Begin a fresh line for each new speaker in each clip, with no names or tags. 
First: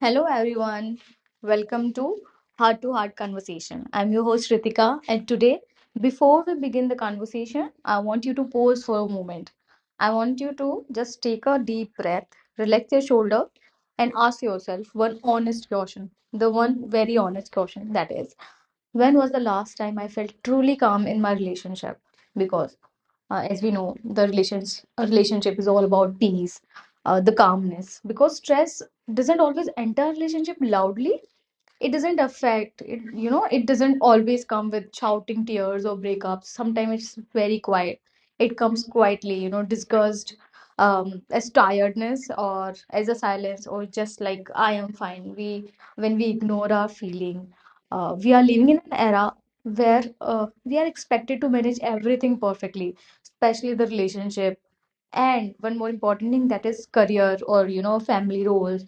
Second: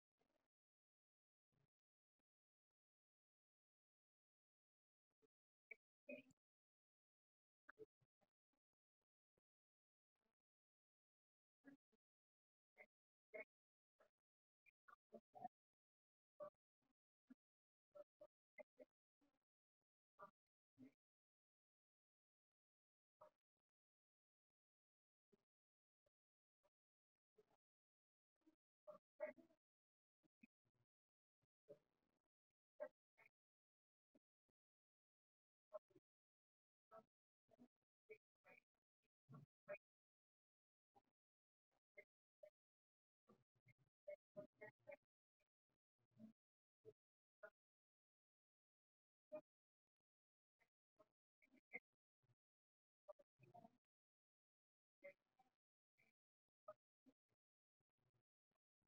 Hello, everyone. Welcome to Heart Conversation. I'm your host, Ritika, and today, before we begin the conversation, I want you to pause for a moment. I want you to just take a deep breath, relax your shoulder, and ask yourself one honest question, the one very honest question that is. When was the last time I felt truly calm in my relationship? Because, as we know, the relations a relationship is all about peace, the calmness. Because stress doesn't always enter relationship loudly, it doesn't affect it you know it Doesn't always come with shouting, tears, or breakups. Sometimes it's very quiet, it comes quietly, disgust as tiredness or as a silence, or just like I am fine. We When we ignore our feeling, we are living in an era where we are expected to manage everything perfectly, especially the relationship, and one more important thing, that is career, or, you know, family roles,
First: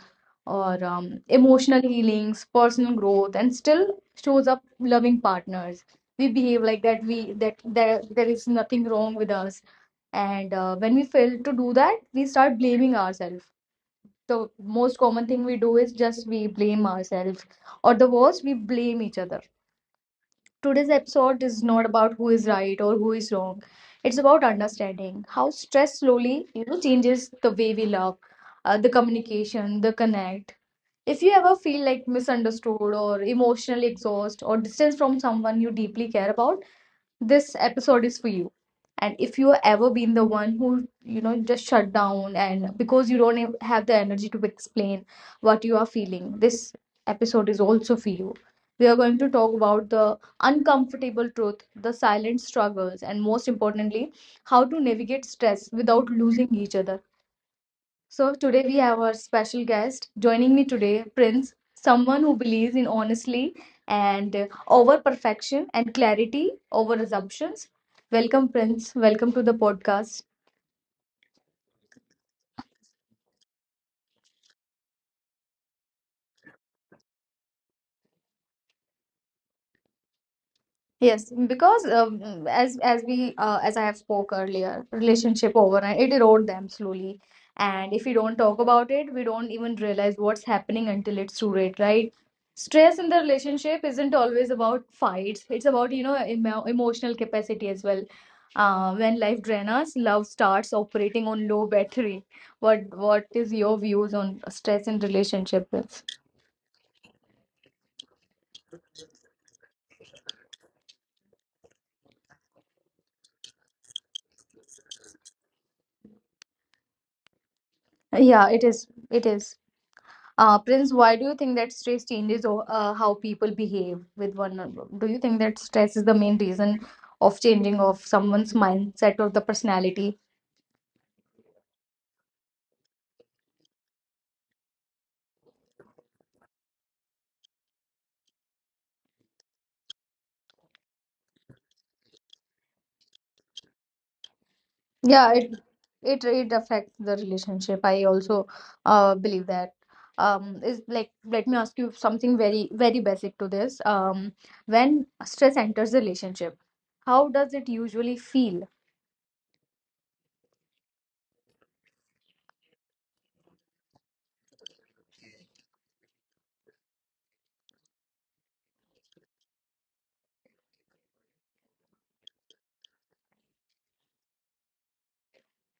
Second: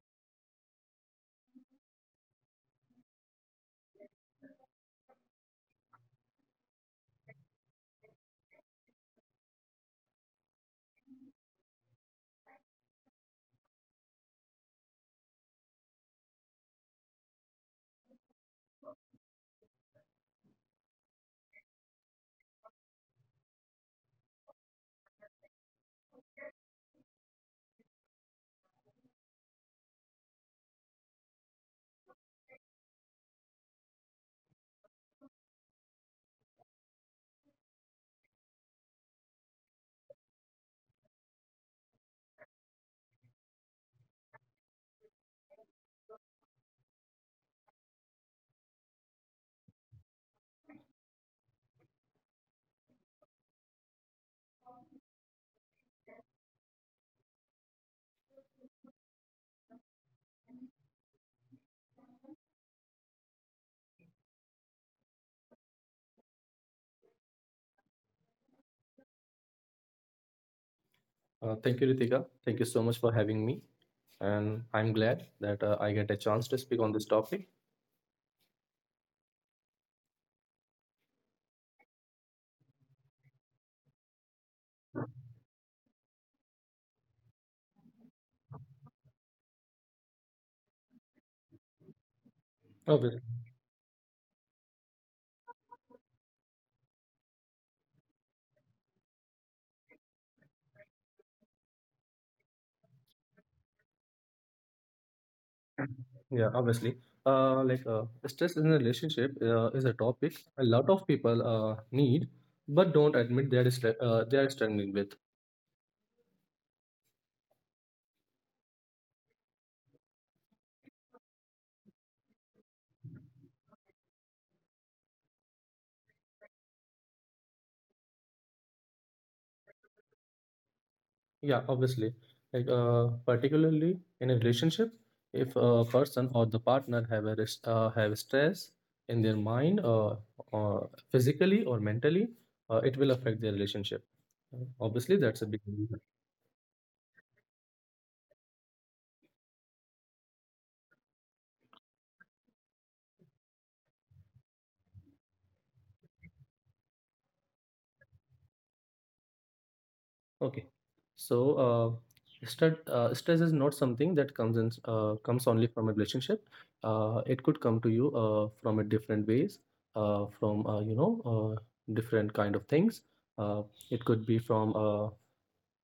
or emotional healings, personal growth, and still shows up loving partners. We behave like that, we that there is nothing wrong with us. And when we fail to do that, we start blaming ourselves. The most common thing we do is just we blame ourselves, or the worst, we blame each other. Today's episode is not about who is right or who is wrong. It's about understanding how stress slowly, you know, changes the way we love, the communication, the connect. If you ever feel like misunderstood or emotionally exhausted or distance from someone you deeply care about, this episode is for you. And if you have ever been the one who, you know, just shut down and because you don't have the energy to explain what you are feeling, this episode is also for you. We are going to talk about the uncomfortable truth, the silent struggles, and most importantly, how to navigate stress without losing each other. So today we have our special guest joining me today, Prince, someone who believes in honestly and over perfection and clarity over assumptions. Welcome, Prince. Welcome to the podcast.
Thank you, Ritika. Thank you so much for having me. And I'm glad that I get a chance to speak on this topic.
Yes, because as I have spoke earlier, relationship overnight it erode them slowly, and if we don't talk about it, we don't even realize what's happening until it's too late, right? Stress in the
Obviously,
relationship isn't always about fights. It's about, you know, emotional capacity as well. When life drains us, love starts operating on low battery. What is your views on stress in relationships?
yeah, obviously. Stress in a relationship is a topic a lot of people need, but don't admit they they are struggling with.
Yeah, it is. It is. Prince, why do you think that stress changes how people behave with one another? Do you think that stress is the main reason of changing of someone's mindset or the personality?
Yeah, obviously. Particularly in a relationship, if a person or the partner have stress in their mind, uh, physically or mentally, it will affect their relationship. Obviously,
Yeah,
that's a
it
big reason.
it it affects the relationship. I also believe that. Is like let me ask you something very very basic to this. When stress enters the relationship, how does it usually feel?
Okay. So, uh, Stress, stress is not something that comes in, comes only from a relationship. It could come to you from a different ways, from you know different kind of things. Uh, it could be from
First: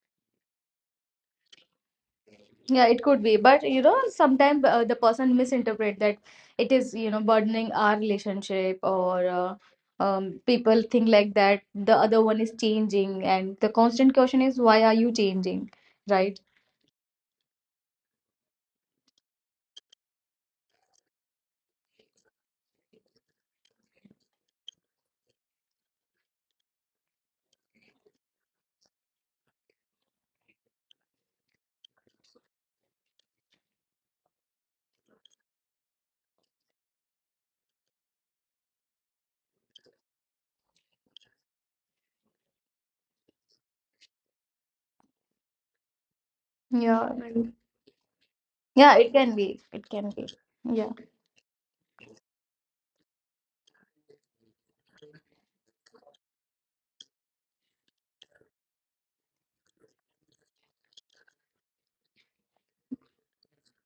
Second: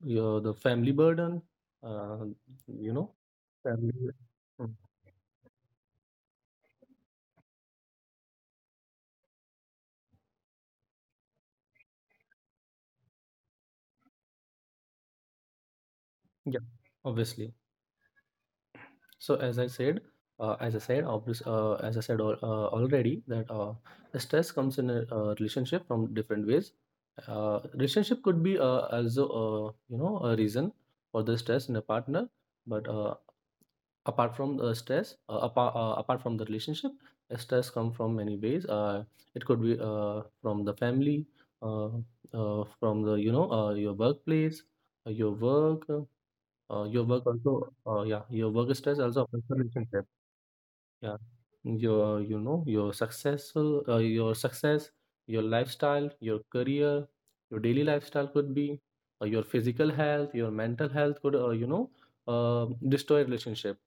your the family burden, uh,
Yeah,
you
it
know,
could be, but you
family.
know, sometimes
Mm,
the person misinterpret that it is, you know, burdening our relationship, or people think like that the other one is changing and the constant question is, why are you changing, right?
yeah, obviously. So as I said, obvious, as I said al- already that the stress comes in a, relationship from different ways. Relationship could be also you know a reason for the stress in a partner, but apart from the relationship, stress come from many ways. It could be from the family, uh, from the you know your workplace, uh, your work,
Yeah,
your
I
work also
mean,
yeah your work
yeah,
stress
it
also
can
affects the
be. It
relationship.
can be. Yeah.
Yeah, your your successful your success, your lifestyle, your career, your daily lifestyle could be your physical health, your mental health could you know destroy relationship.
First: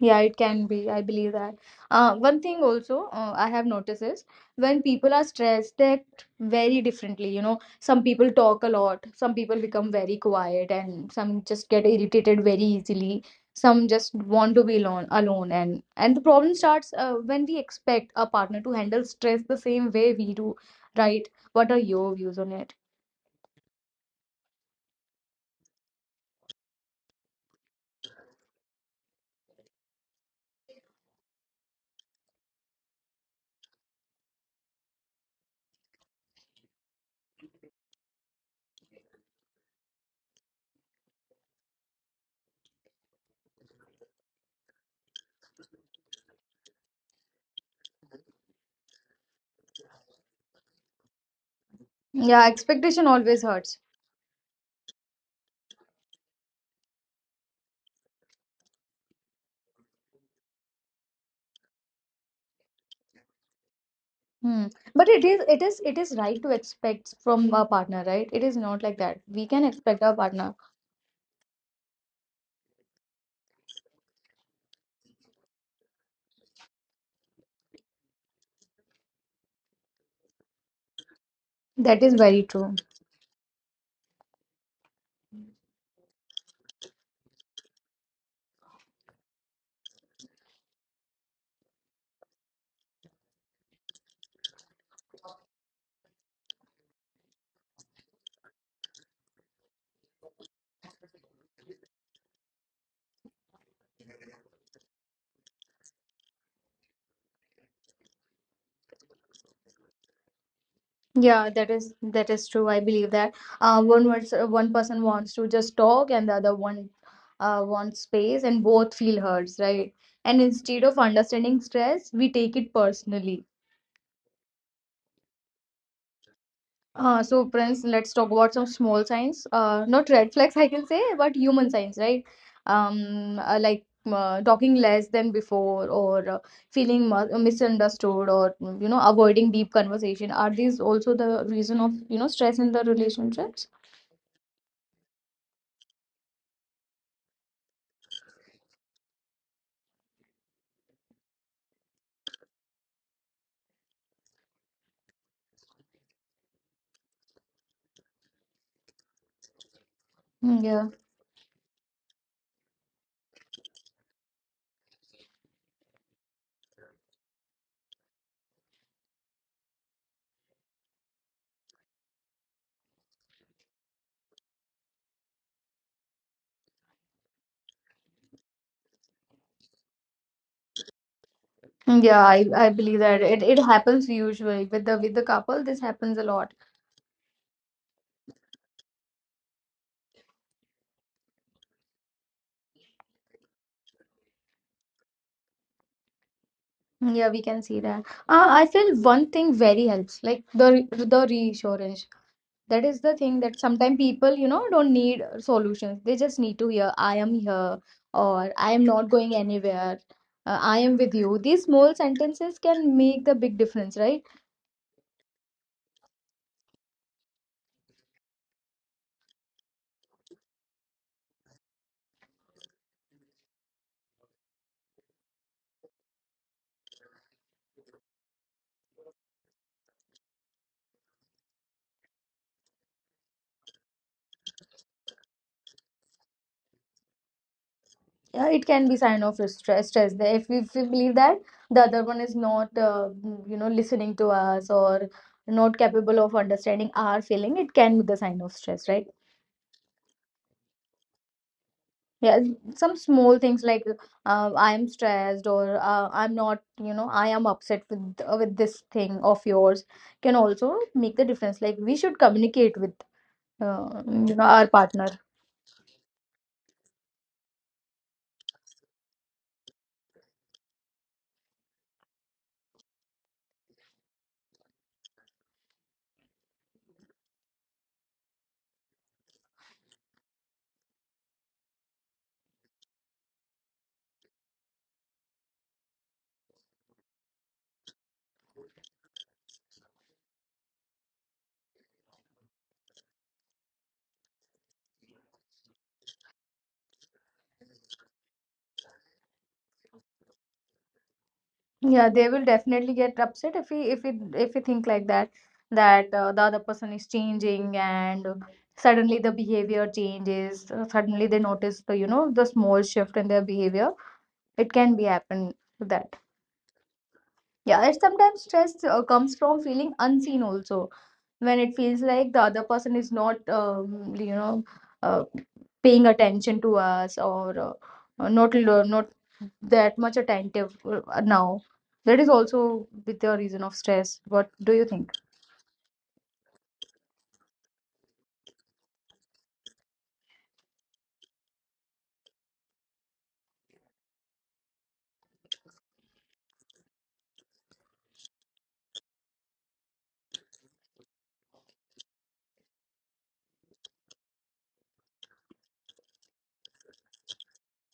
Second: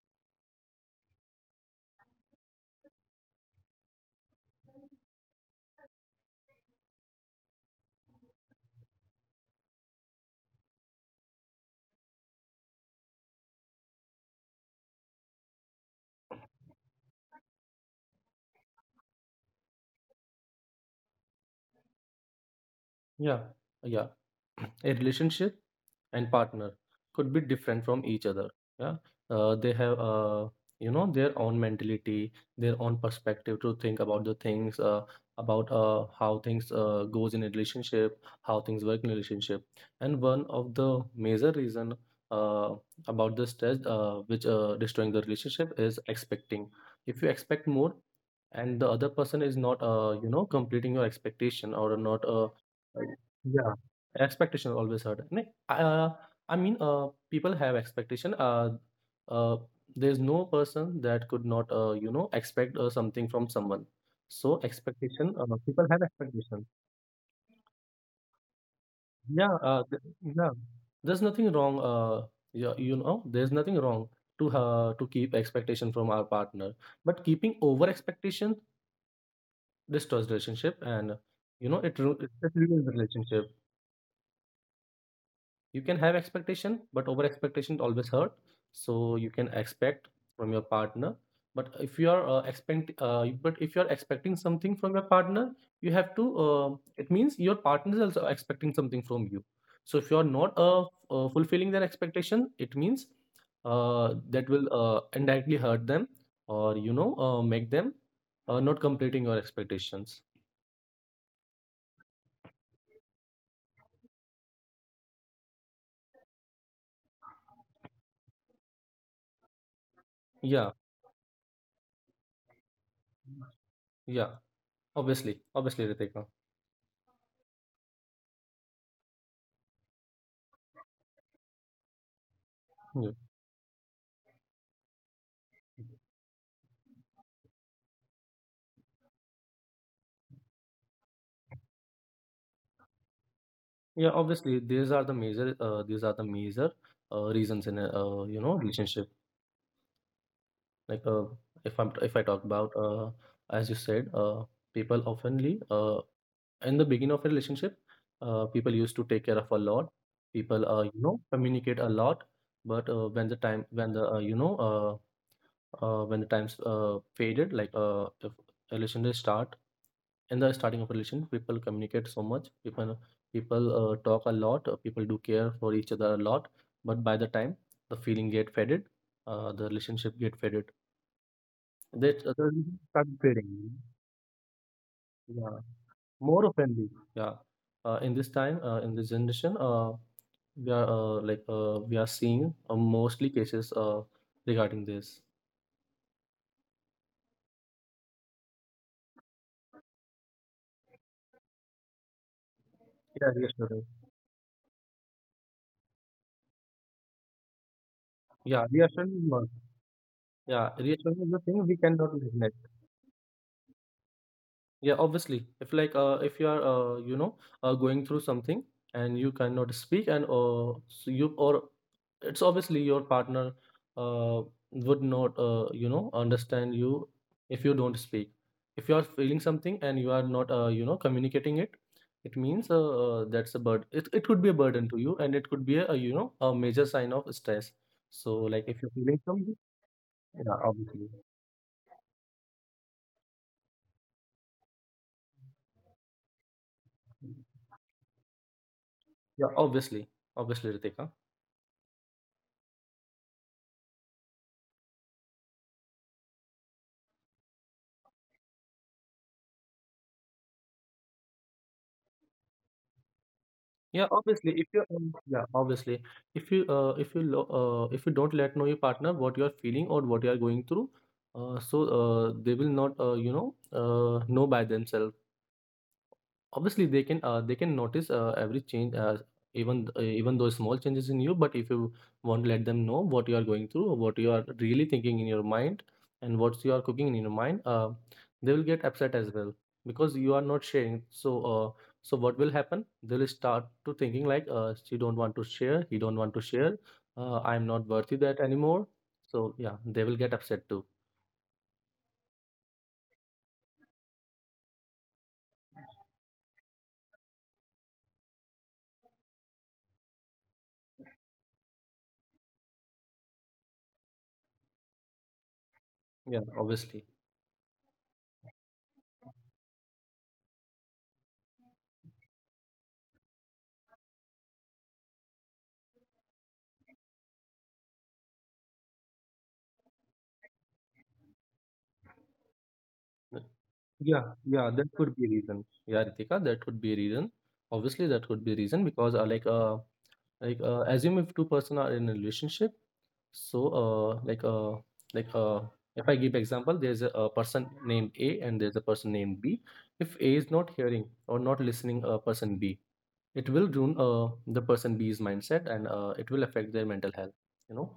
Yeah, it can be. I believe that. One thing also I have noticed is, when people are stressed, they act very differently. You know, some people talk a lot, some people become very quiet, and some just get irritated very easily. Some just want to be alone, alone, and the problem starts when we expect our partner to handle stress the same way we do, right? What are your views on it?
Yeah, yeah. A relationship and partner could be different from each other. Yeah, they have you know their own mentality, their own perspective to think about the things, about how things goes in a relationship, how things work in a relationship. And one of the major reason uh, about this test, which destroying the relationship, is expecting. If you expect more, and the other person is not you know completing your expectation or not
Yeah,
uh,
expectation always
Yeah,
hurts.
expectation always hurt. I mean, people have expectation. Uh, there's no person that could not, you know, expect something from someone. So
Hmm. But it
expectation,
is it is
people
it
have
is right to
expectation.
expect from our partner, right? It is not like that. We
Yeah,
can expect our
yeah.
partner.
There's nothing wrong. You know, there's nothing wrong to keep expectation from our partner, but keeping over expectation destroys relationship, and you know,
That is
it
very true.
ruins relationship. You can have expectation, but over expectation always hurt. So you can expect from your partner, but if you are expect but if you are expecting something from your partner, you have to it means your partner is also expecting something from you. So if you are not fulfilling their expectation, it means that will indirectly hurt them or you know make them not completing your expectations.
Yeah, that is true. I believe that one person wants to just talk, and the other one wants space, and both feel hurts, right? And
Yeah,
instead of understanding stress, we take it personally.
yeah, obviously, obviously, Ritika.
So, Prince, let's talk about some small signs. Not red flags, I can say, but human signs, right?
Yeah.
Like talking less than before, or feeling misunderstood, or mm, you know, avoiding deep conversation. Are these also the reason of, you know, stress in the relationships?
Yeah, obviously, these are the major reasons in a you know relationship. Like uh, if I'm if I talk about as you said, people oftenly in the beginning of a relationship, people used to take care of a lot.
Mm.
People
Yeah.
you know communicate a lot, but when the time when the you know when the times faded, like if a relationship start in the starting of relation people communicate so much. People talk a lot. People do care for each other a lot, but by the time the feeling get faded, the relationship get faded,
Mm,
that
yeah,
the
I
relationship
believe
start
that
fading,
it happens usually with the
yeah,
couple. This happens a
more
lot.
often. Yeah, in this generation we are seeing mostly cases regarding this.
Mm. Yeah, we can see that. I feel one thing very helps, like the reassurance. That is the
Yeah,
thing that
reassurance.
sometimes people, you know, don't need solutions. They just need to hear, I am here, or
Yeah,
I am not
reassurance is
going
one.
anywhere,
Yeah,
I am with
reassurance is the
you.
thing
These
we
small
cannot neglect.
sentences can make the big difference, right?
Yeah, obviously. If you are you know going through something and you cannot speak, and so you or it's obviously your partner uh, would not you know understand you if you don't speak. If you are feeling something and you are not you know communicating it, it means that's a burden. It could be a burden to you and it could be a you know a major sign of stress. So
Yeah,
like
it
if
can
you're
be
feeling
sign of
something,
stress. Stress. That
yeah,
if we
obviously.
believe that the other one is not, you know, listening to us or not capable of understanding our feeling, it can be the sign of stress, right?
Yeah, obviously, obviously, Ritika.
Yeah, some small things like I am stressed, or I'm not, you know, I am upset with this thing of yours, can also make the difference. Like we should communicate with
Yeah,
you know,
obviously, if
our
you
partner.
yeah, obviously, if you lo- if you don't let know your partner what you are feeling or what you are going through, they will not you know by themselves. Obviously, they can notice every change, even though small changes in you. But if you want to let them know what you are going through, or what you are really thinking in your mind, and what you are cooking in your mind, they will get upset as well because you are not sharing. So what will happen? They will start to thinking like, she don't want to share, he don't want to share. I'm not worthy that anymore. So yeah, they will get upset too.
Yeah, they will definitely get upset if we think like that, that the other person is changing and suddenly the behavior changes. Suddenly they notice the, you know, the small shift in their behavior. It can be happen to that.
Yeah, obviously.
Yeah, and sometimes stress comes from feeling unseen also, when it feels like the other person is not, you know, uh, paying attention to us, or not that much attentive now. That is also with the reason of stress.
Yeah,
What
yeah,
do
that
you think?
could be a reason. Yeah, Ritika, that could be a reason. Obviously, that could be a reason because assume if two-person are in a relationship, so uh like uh like uh if I give example, there's a person named A and there's a person named B. If A is not hearing or not listening person B, it will ruin the person B's mindset and it will affect their mental health, you know?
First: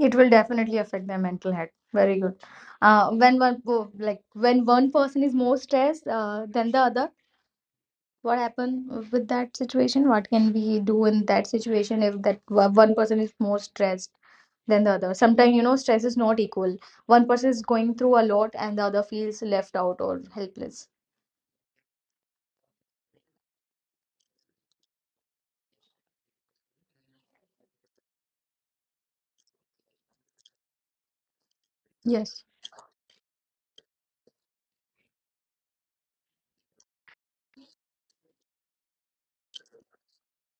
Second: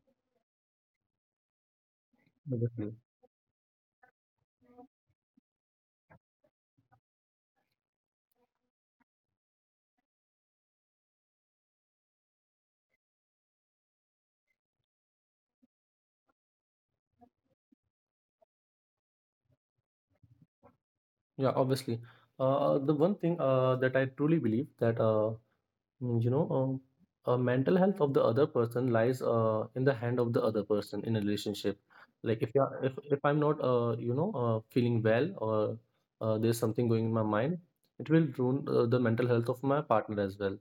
It will definitely affect their mental health. Very good.
Obviously.
When one po- like when one person is more stressed than the other, what happened with that situation, what can we do in that situation if one person is more stressed than the other? Sometimes, you know, stress is not equal, one person is going through a lot and the other feels left out or helpless.
Yeah, obviously. The one thing that I truly believe that mm, you know mental health of the other person lies in the hand of the other person in a relationship. Like
Yes.
if you if I'm not you know feeling well or there's something going in my mind, it will ruin the mental health of my partner as well,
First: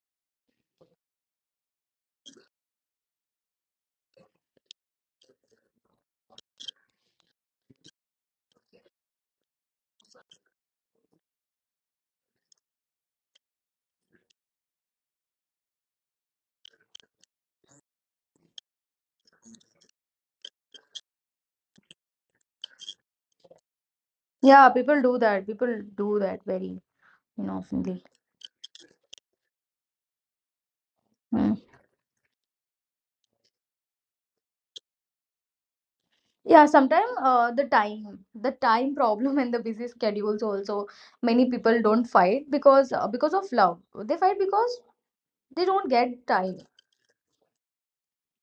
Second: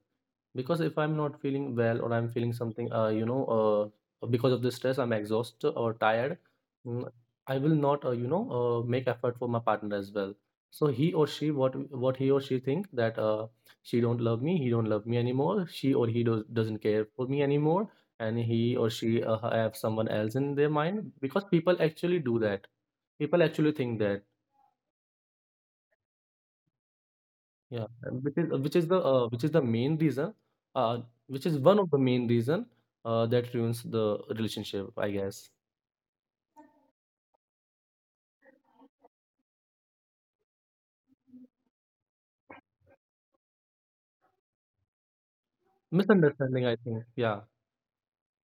because if I'm not feeling well or I'm feeling something you know because of the stress I'm exhausted or tired, mm, I will not you know make effort for my partner as well. So he or she, what he or she think that she don't love me, he don't love me anymore, she or he doesn't care for me anymore, and he or she have someone else in their mind, because people actually do that. People actually think that.
Yeah, people do that, people do that very, you know,
Yeah,
oftenly.
and which is the main reason, uh, which
Mm.
is one of the main reason that ruins the relationship, I guess.
Yeah, sometimes the time, problem and the busy schedules also, many people don't fight because of love, they fight because they don't get time.
Misunderstanding, I think. Yeah,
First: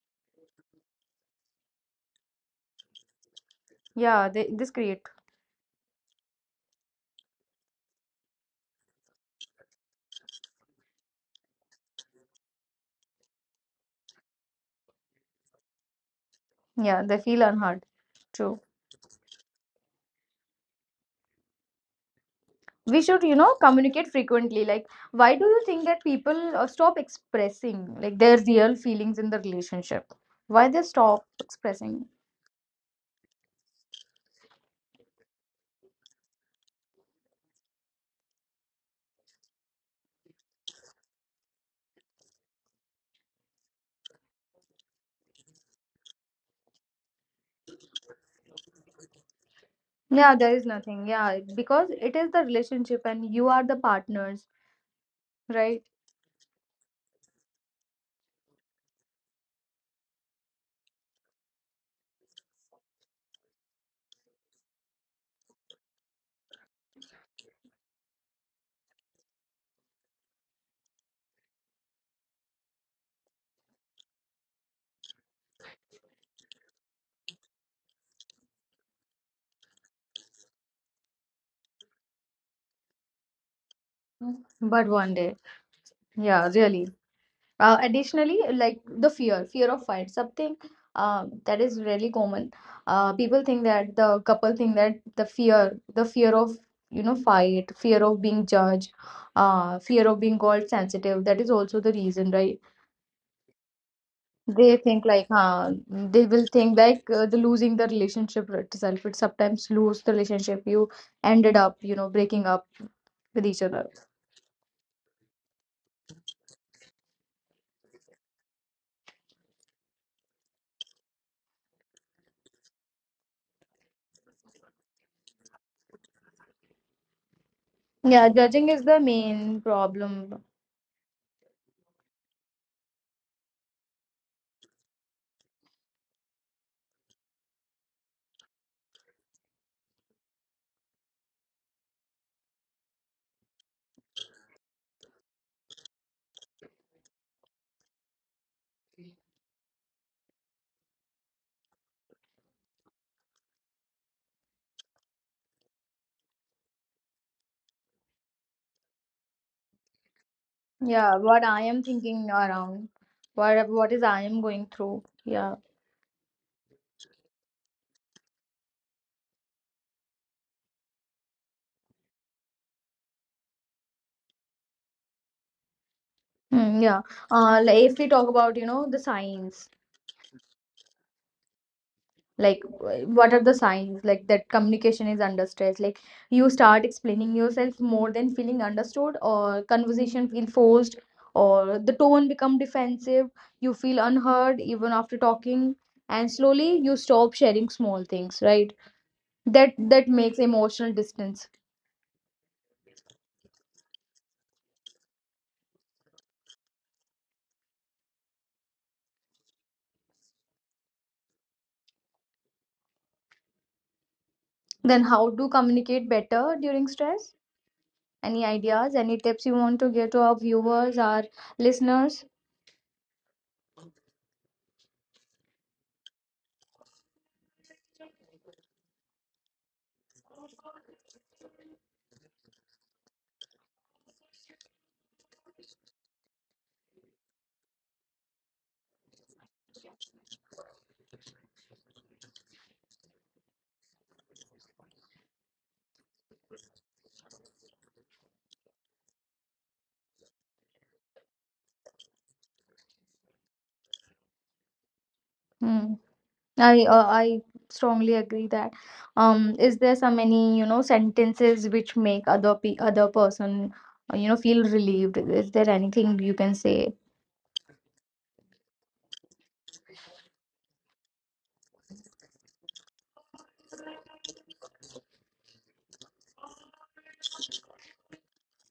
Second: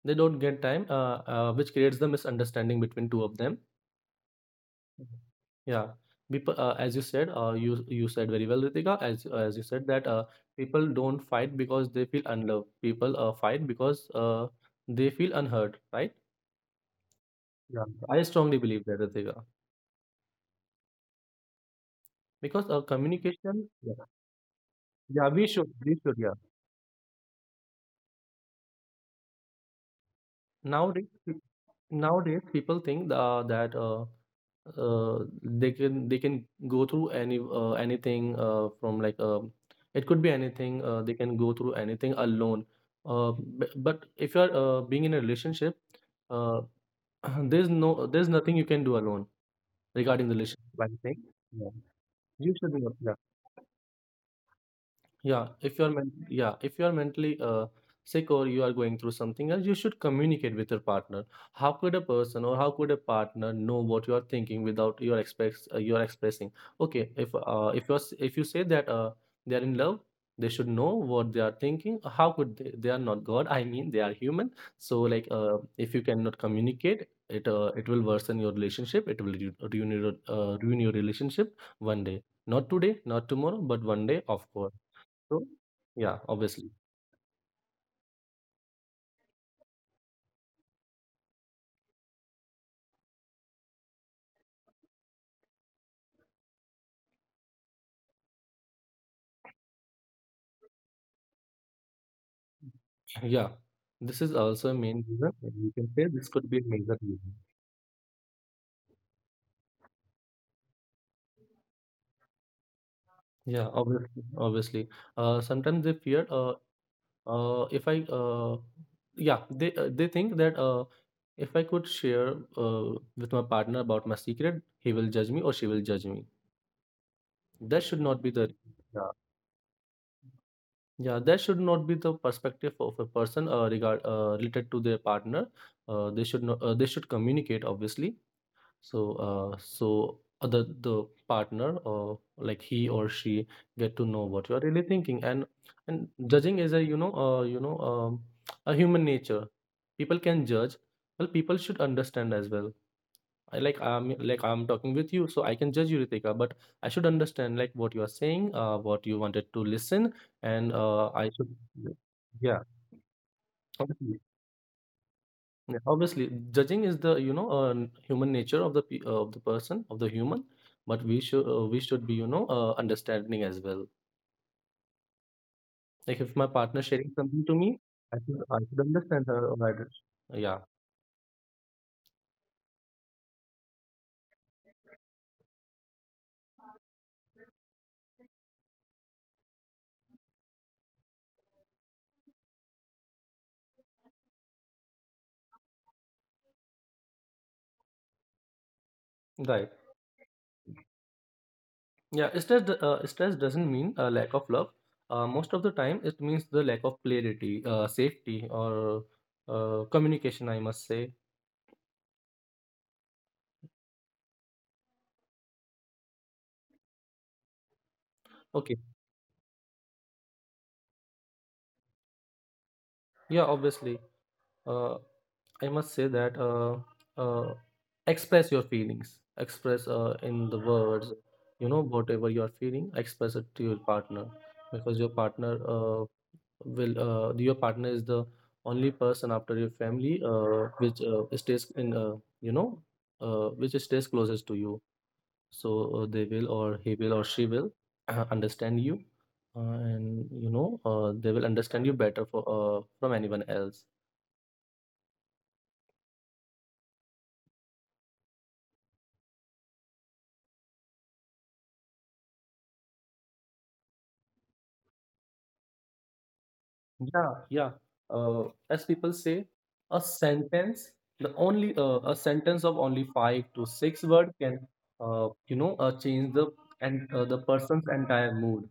they don't get time, which creates the misunderstanding between two of them.
Yeah, this create.
Mhm. Yeah, people, as you said, you said very well, Ritika, as you said that people don't fight because they feel unloved. People fight because they feel unheard, right?
Yeah, they feel unheard.
Yeah, I strongly
True.
believe that, Ritika, because
We should, you know,
communication.
communicate frequently. Like,
Yeah,
why do
we
you
should.
think
We
that
should.
people
Yeah.
stop expressing like their real feelings in the relationship? Why they
Nowadays,
stop
pe-
expressing?
Nowadays people think that they can go through anything from like it could be anything. They can go through anything alone. But if you're being in a relationship, uh, there's nothing you can do alone regarding
Yeah,
the
there is
relationship, I
nothing.
think.
Yeah,
Yeah.
because it is the
You should be.
relationship and you are the partners,
Yeah, if
right?
yeah, if you're mentally sick or you are going through something else, you should communicate with your partner. How could a person or how could a partner know what you are thinking without you are expressing? Okay, if if you say that they are in love, they should know what they are thinking. How could they? They are not God. I mean, they are human. So like, if you cannot communicate, it will worsen your relationship. It will ruin your relationship one day. Not today, not tomorrow, but one day,
Mm.
of course.
But one day.
So, yeah,
Yeah,
obviously.
really. Additionally, like the fear, fear of fight, something, that is really common. People think that the couple think that the fear of, you know, fight, fear of being judged, fear of being called sensitive. That is also the reason, right?
Yeah, this is also a
They
main
think like,
reason. You can say
they
this
will
could be a
think
major
like the
reason.
losing the relationship itself. It sometimes lose the relationship. You ended up, you know, breaking up with each
Yeah,
other.
obviously. Obviously. Sometimes they fear. If I. Yeah, they think that if I could share with my partner about my secret, he will judge me or she will judge me. That should not
Yeah,
be the.
judging is the
Yeah.
main problem.
Yeah, that should not be the perspective of a person regard related to their partner. They should not, They should communicate, obviously. So other the partner or like he or she get to know what you are really thinking, and judging is a you know a human nature. People can judge. Well, people should understand as well. I'm talking with you, so I can judge you, Ritika, but I should understand like what you are saying, what you wanted to listen, And
Yeah,
I
what
should.
I am thinking
Yeah.
around, what is I am going through. Yeah,
Yeah, obviously, judging is the human nature of the person of the human, but we should be understanding as well. Like if my partner
mm, yeah.
sharing something to me,
Like if we
I
talk
should
about,
I
you
should
know, the
understand her,
signs,
Yeah,
like what are the signs like that communication is under stress? Like you start explaining yourself more than feeling understood, or conversation feel forced, or the tone become defensive. You feel unheard even after talking, and slowly you stop sharing small things, right?
right.
That that makes emotional distance.
Yeah, stress doesn't mean a lack of love. Most of the time, it means the lack of clarity, safety, or communication, I must say.
Then how to communicate better during stress? Any
Okay.
ideas? Any tips you want to give to our viewers, our listeners?
Yeah, obviously. uh, I must say that uh, express your feelings, express in the words, you know, whatever you are feeling, express it to your partner, because your partner is the only person after your family, which stays in, you know, which stays closest to you. So, they will, or he will, or she will understand you. And you know They will understand you better for from anyone else.
Hmm. I strongly agree that. Is there some any, you know, sentences which make other person you know, feel relieved? Is there anything you can say?
Yeah, yeah. As people say, a sentence, the only a sentence of only five to six word can, change the person's entire mood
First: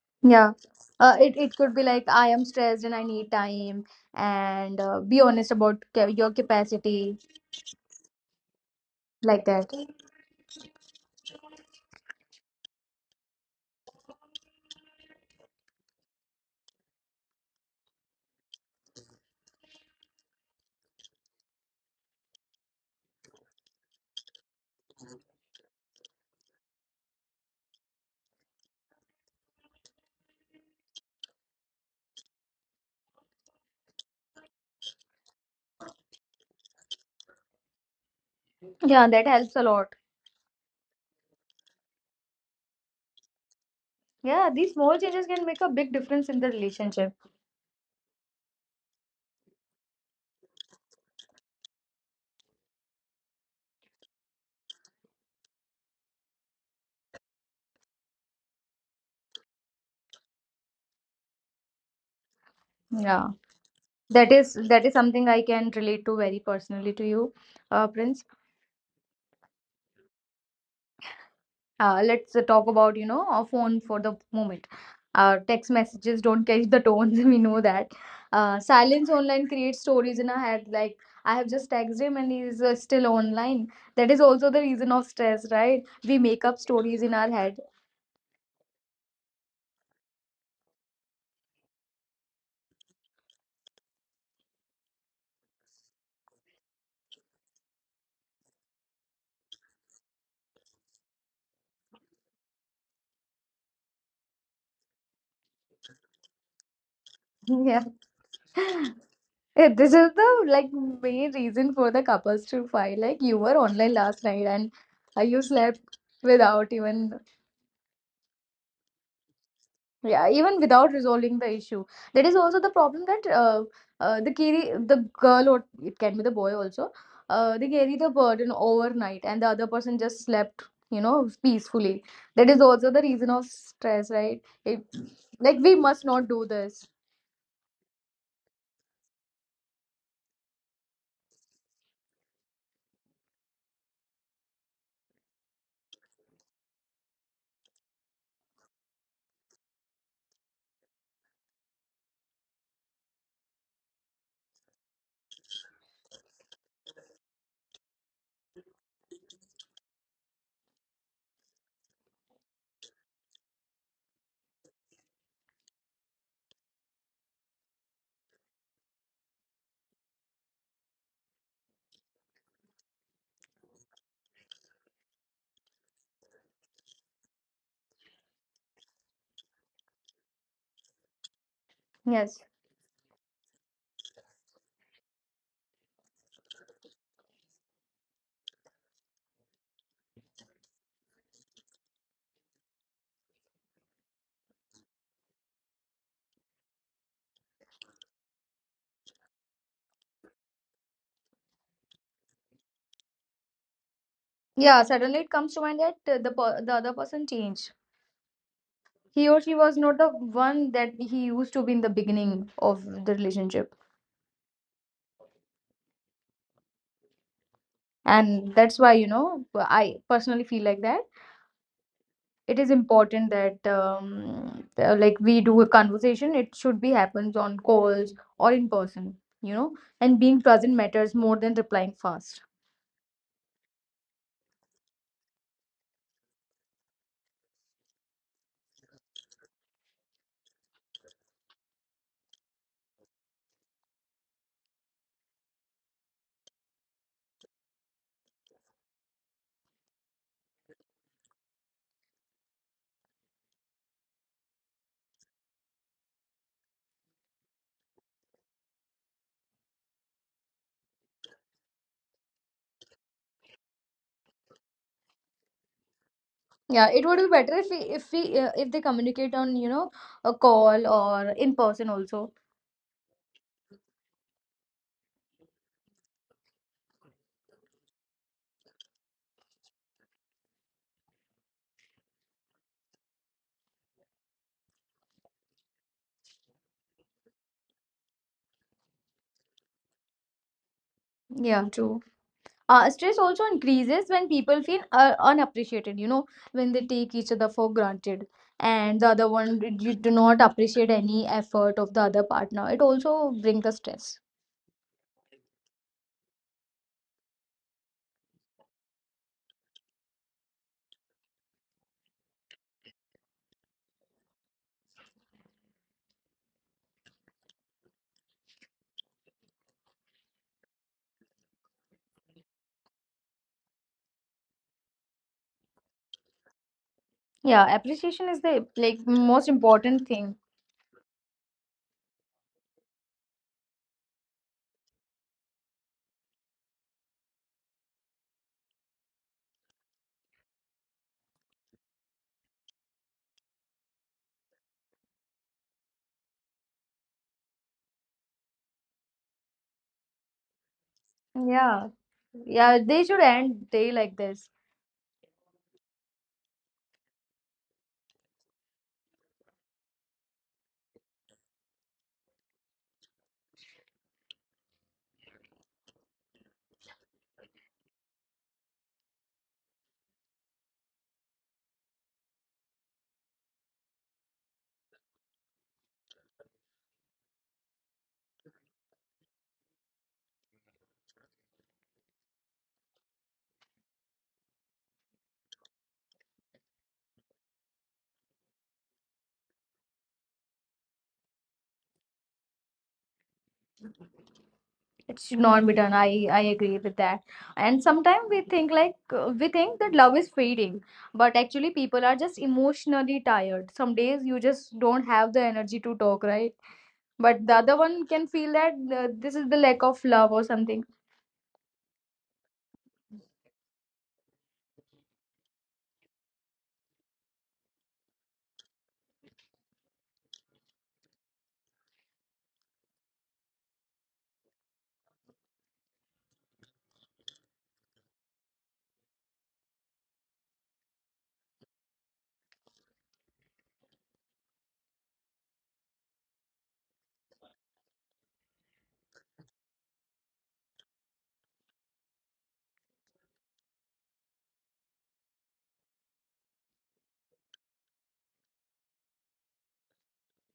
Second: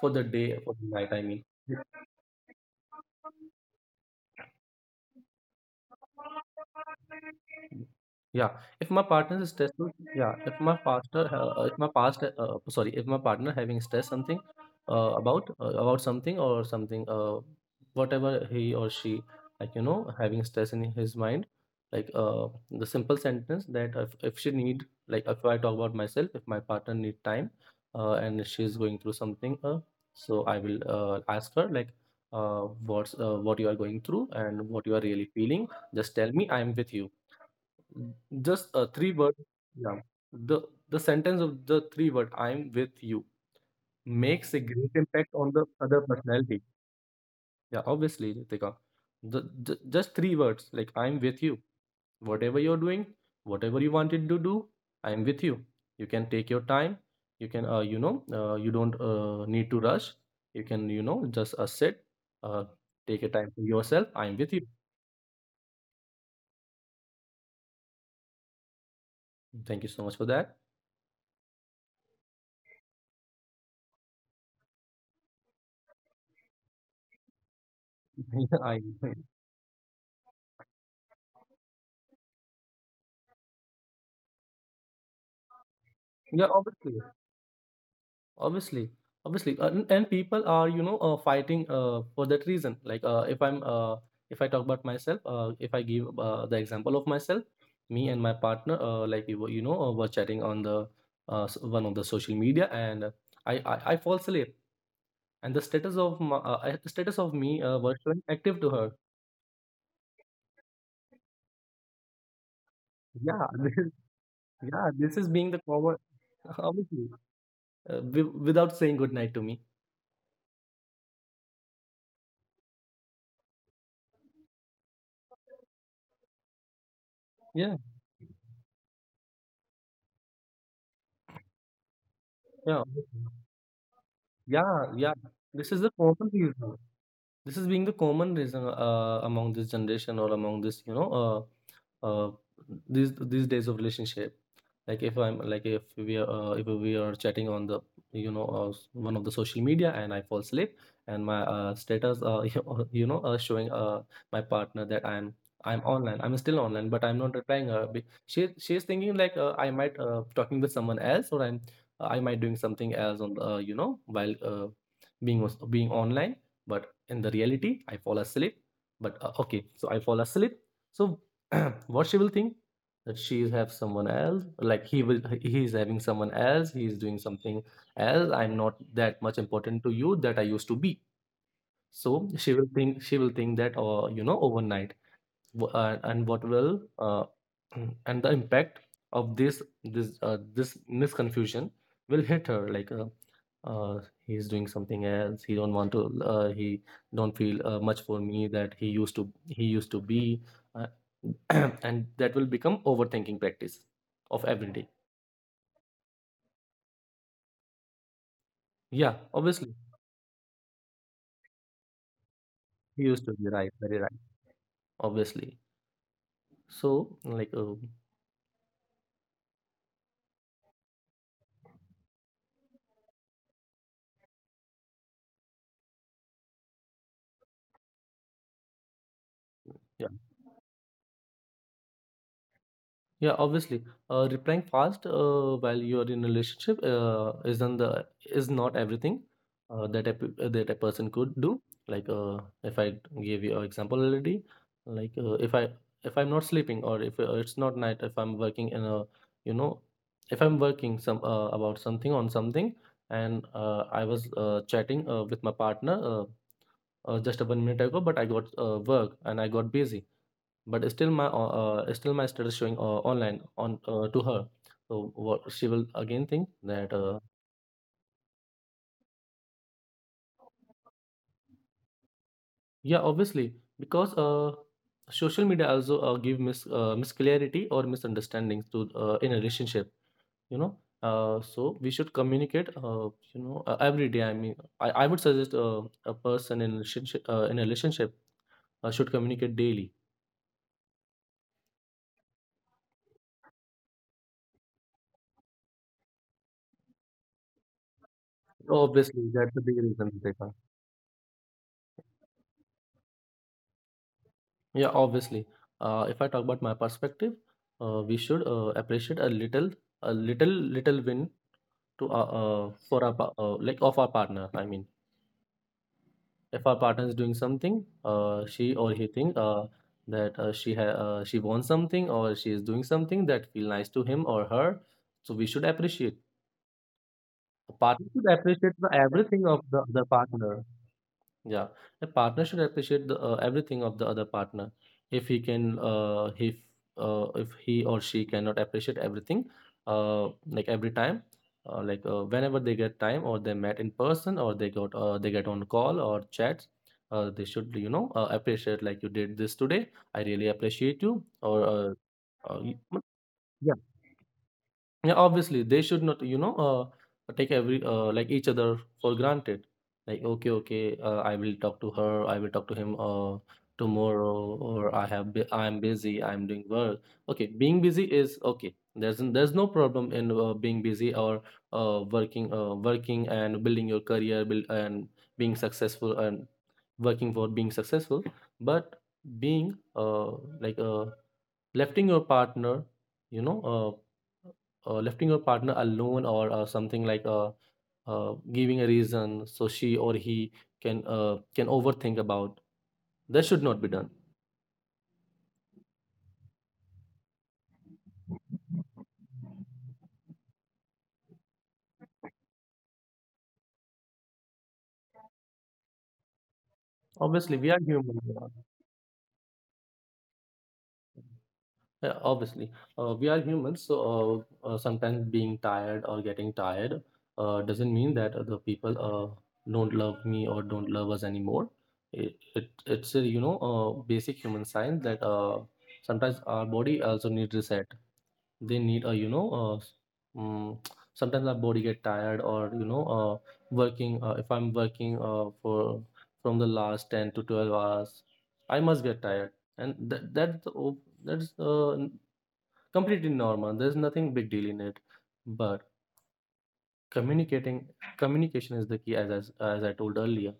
for the
Yeah.
day, for the night, I
It
mean.
it could be like, I am stressed and I need time, and be honest about ca your capacity,
Yeah, if my partner
like
is
that.
stressful. Yeah, if my partner having stress something, about something or something, whatever he or she, like, having stress in his mind, the simple sentence that, if she need, like, if I talk about myself, if my partner need time, and she's going through something, so I will ask her like. What you are going through and what you are really feeling. Just tell me, "I'm with you." Just a
Yeah,
three
that
word.
helps a lot.
Yeah. The the sentence of the three word "I'm with you"
Yeah,
makes a
these
great
small changes
impact
can
on
make
the
a big
other
difference in the
personality.
relationship.
Yeah, obviously, Ritika. The just three words, like, "I'm with you." Whatever you're doing, whatever you wanted to do, I'm with you. You can take your time. You don't need to rush. You can, just sit, uh, take
Yeah.
a time for yourself. I'm with you.
That is something I can relate to very personally to you, Prince.
Thank you so much for that.
Let's talk about, you know, a phone for the moment. Text messages don't catch the tones. We know that.
Yeah,
Silence online creates stories in our head. Like, I have just texted him and he's still online. That is also the reason of stress, right? We make
yeah,
up
obviously.
stories in our head.
Obviously, obviously, and people are fighting for that reason. Like, if I talk about myself, if I give the example of myself, me and my partner, like, we were, you know, were chatting on one of the social media, and I fall asleep, and the status of my, status of me
Yeah.
was showing active to her.
Yeah, this is the like main reason for the couples to fight. Like you
Yeah,
were online last night and
yeah, this is
you
being the common.
slept without
Obviously,
even.
without saying good night to me.
Yeah, even without resolving the issue, that is also the problem that the carry the girl or it can be the boy also. They
Yeah,
carry the burden overnight, and the other person just slept, peacefully. That is
yeah,
also the reason
obviously.
of stress, right?
Yeah,
It,
yeah.
like
This
we
is the
must
common
not do
reason.
this.
This is being the common reason among this generation, or among this, uh, these days of relationship. Like, if I'm like if we are chatting on the you know s- one of the social media, and I fall asleep, and my status showing my partner that I'm online, I'm still online, but I'm not replying her. She's thinking like, I might talking with someone else, or I might doing something else on the, you know, while being online. But in the reality, I fall asleep. But okay, so I fall asleep. So, what she will think. That she is have someone else. Like, he is having someone else, he is doing something else. I'm not that much important to you that I used to be. So,
Yes.
she will think that, or overnight, w- and what will and the impact of this misconfusion will hit her, like, uh, he's doing something else, he don't want to, he don't feel much for me that he used to be, uh, and that will become overthinking practice of every
Yeah.
day.
Suddenly, it comes to mind that the other person changed.
Yeah,
He or she
obviously.
was not the one that he used to be in the beginning of
He
the
used to be, right,
relationship,
very right. Obviously. So, like,
and that's why I personally feel like that it is important that like we do a conversation. It should be happens on calls or in person, you know
yeah.
and being present matters more than replying fast.
Yeah, obviously, replying fast while you are in a relationship isn't the is not everything that that a person could do. Like, if I gave you an example already. Like, if I'm not sleeping, or if it's not night, if I'm working in a, you know if I'm working some about something on something, and I was chatting with my partner, just a 1 minute ago, but I got work and I got busy. But still my status showing online on, to her. So what she will again think,
Yeah,
that
it would be better if we if they communicate on, a call or in person also.
yeah, obviously. Because social media also give misclarity, or misunderstandings to, in a relationship, you know. So we should communicate, you know, every day. I mean, I would suggest a person in relationship, in a relationship should communicate daily.
Yeah, true. Stress also increases when people feel unappreciated, when they take each other for granted, and the other
Obviously, that's
one
the big
you do
reason.
not appreciate any effort of the other partner, it also brings the stress.
Yeah, obviously. If I talk about my perspective, we should appreciate a little, little win to, for our like, of our partner, I mean. If our partner is doing something, she or he think, that, she wants something, or she is doing something that feel nice to him or her. So we should appreciate.
Yeah,
A partner
appreciation
should
is the
appreciate the
like most
everything of the
important
other
thing.
partner. Yeah, a partner should appreciate the, everything of the other partner. If he can, uh, if if he or she cannot appreciate everything, like every time, like, whenever they get time, or they met in person, or they get on call or chats, they should, appreciate, like, you did this today. I really appreciate you.
Yeah.
Or
Yeah,
uh,
they should
y-
end day
yeah,
like this.
yeah, obviously, they should not, take every like each other for granted. Like, okay, okay, I will talk to her. I will talk to him tomorrow. Or I'm busy. I'm doing work. Okay, being busy is okay. There's no problem in being busy, or working, working and building your career, build, and being successful, and working for being successful. But being like, lefting your partner, you know. Uh, Lefting your partner alone, or something like, giving a reason so she or he can overthink about, that should not be done.
It should not be done. I agree with that. And sometimes we think like, we think that love is fading, but actually people are just emotionally tired. Some days you just don't have the energy to talk, right? But
Obviously,
the
we are
other one
human,
can
yeah.
feel that this is the lack of love or something.
Yeah, obviously, we are humans, so sometimes being tired, or getting tired, doesn't mean that the people don't love me, or don't love us anymore. It's a basic human sign, that sometimes our body also needs reset. They need, a, mm, sometimes our body get tired, or working, if I'm working for from the last 10 to 12 hours. I must get tired, and that that's o- that's n- completely normal. There's nothing big deal in it. But communicating communication is the key, as, as I told earlier.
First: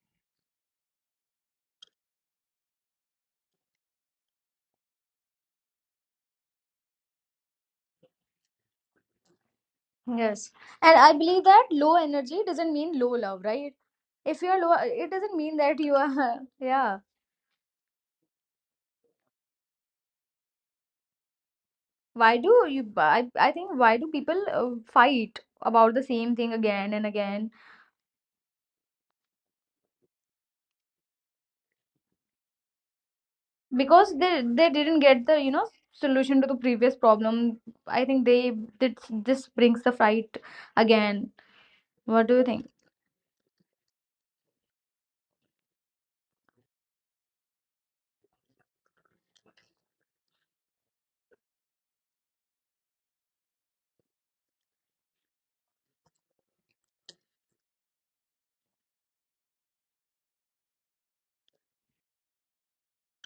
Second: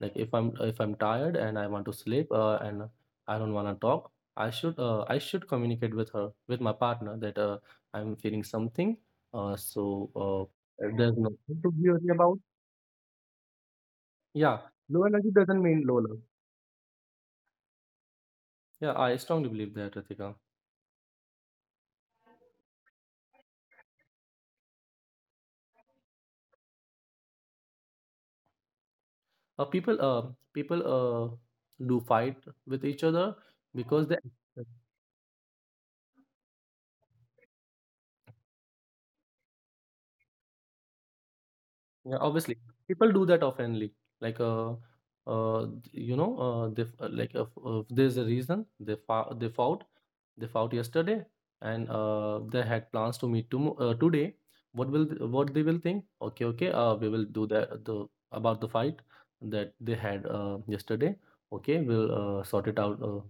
Like, if I'm tired and I want to sleep, and I don't want to talk, I should communicate with her, with my partner, that I'm feeling something. Uh, so
Yes.
uh,
And I
there's
believe
nothing
that
to be
low
worried about.
energy doesn't mean low love, right? If
Yeah,
you're low,
low
it
energy
doesn't mean
doesn't
that
mean
you
low love.
are, yeah.
Yeah, I strongly believe that, Ritika.
I think, why do people fight about the same thing again and again?
Uh, people uh, People do fight with each other because they,
Because they didn't get the, solution to the previous problem. I think they did this brings the fight again.
yeah,
What do you
obviously,
think?
people do that oftenly. Like uh, you know, they f- like f- There's a reason they fought. They fought yesterday, and they had plans to meet today. What will what they will think? Okay, okay. We will do that the about the fight that they had yesterday. Okay, we'll sort it out. Uh,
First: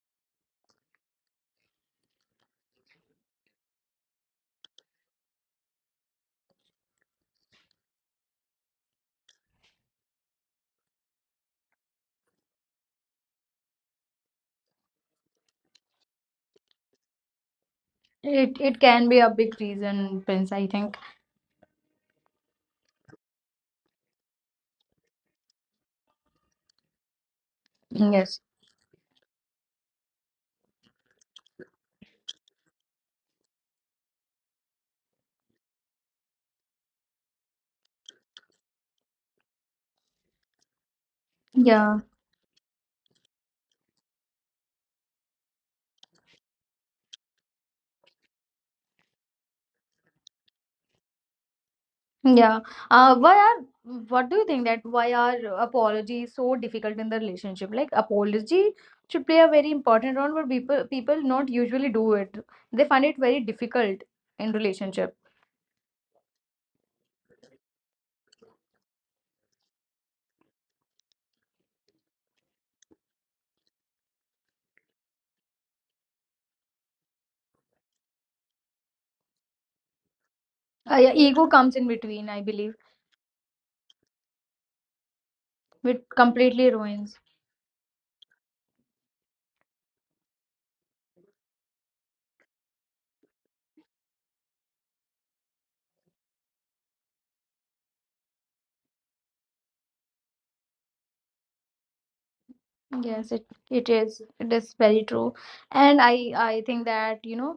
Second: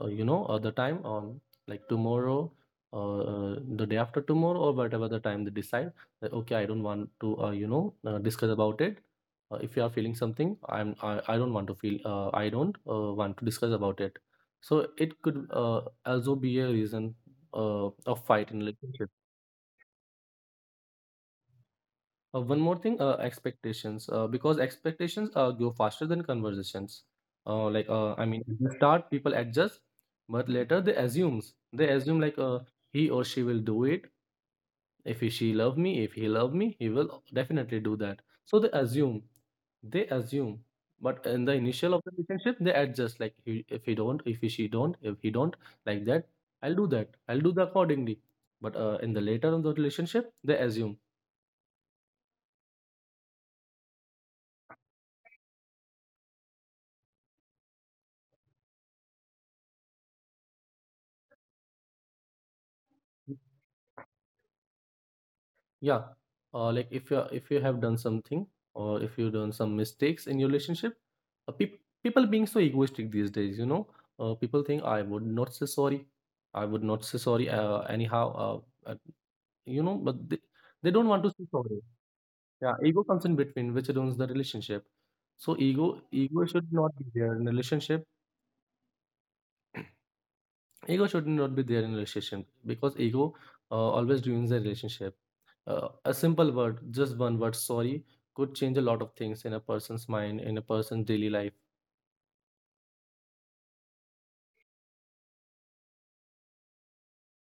uh, you know, Other time on, like, tomorrow. Or the day after tomorrow, or whatever the time they decide, that okay, I don't want to, discuss about it. If you are feeling something, I don't want to feel. I don't want to discuss about it, so it could also be a reason of fight in
It
relationship.
can be a big reason, Prince, I think.
One more thing, expectations. Because expectations go faster than conversations. I mean,
Yes.
at the start people adjust, but later they assumes. They assume like he or she will do it, if he, she love me, if he love me he will definitely do that, so they assume, they assume, but in the initial
Yeah.
of the relationship they adjust, like he, if he don't, if he, she don't, if he don't, like that, I'll do that, I'll do the accordingly, but in the later of the relationship they assume.
Yeah. Why are What do you think that why are apologies so difficult in the relationship? Like apology should play a very important role, but people not usually do it. They find it very difficult in relationship.
Yeah, like if you, if you have done something or if you done some mistakes in your relationship, people being so egoistic these days, you know. People think I would not say sorry. I would not say sorry, anyhow uh, you know, but they don't
Yeah,
want to say
ego comes
sorry.
in between, I believe,
Yeah, ego comes in between, which ruins the relationship. So ego,
which
ego
completely
should not be
ruins.
there in relationship. Ego should not be there in relationship because ego always ruins the relationship. A simple word, just one word, sorry, could change a lot of things in a person's mind, in a person's daily life.
Yes, it is. It is very true, and I think that, you know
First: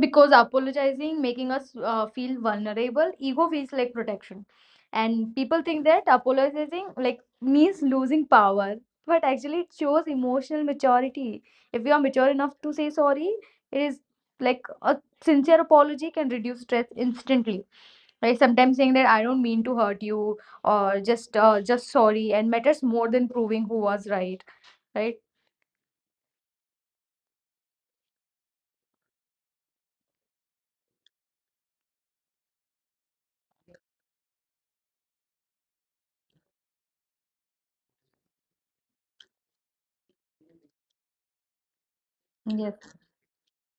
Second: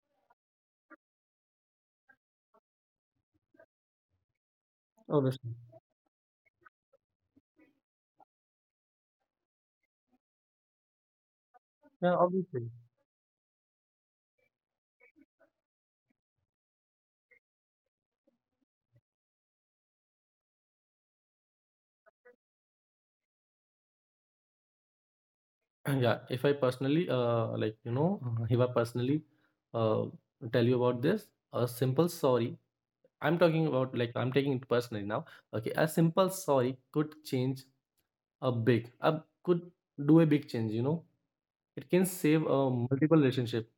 Because apologizing, making us feel vulnerable, ego feels like protection. And
Obviously.
people think that apologizing like means losing power, but actually it shows emotional maturity. If you are
Yeah,
mature enough
obviously.
to say sorry, it is like a sincere apology can reduce stress instantly. Right? Sometimes saying that I don't mean to hurt you or just sorry and matters more than proving who was right. Right?
Yeah, if I personally, like, you know, if I personally uh, tell you about this, a simple sorry. I'm talking about, like, I'm taking it personally now. Okay, a simple sorry could change a big, a could do a big change. You know, it can save a
Yes.
multiple relationship.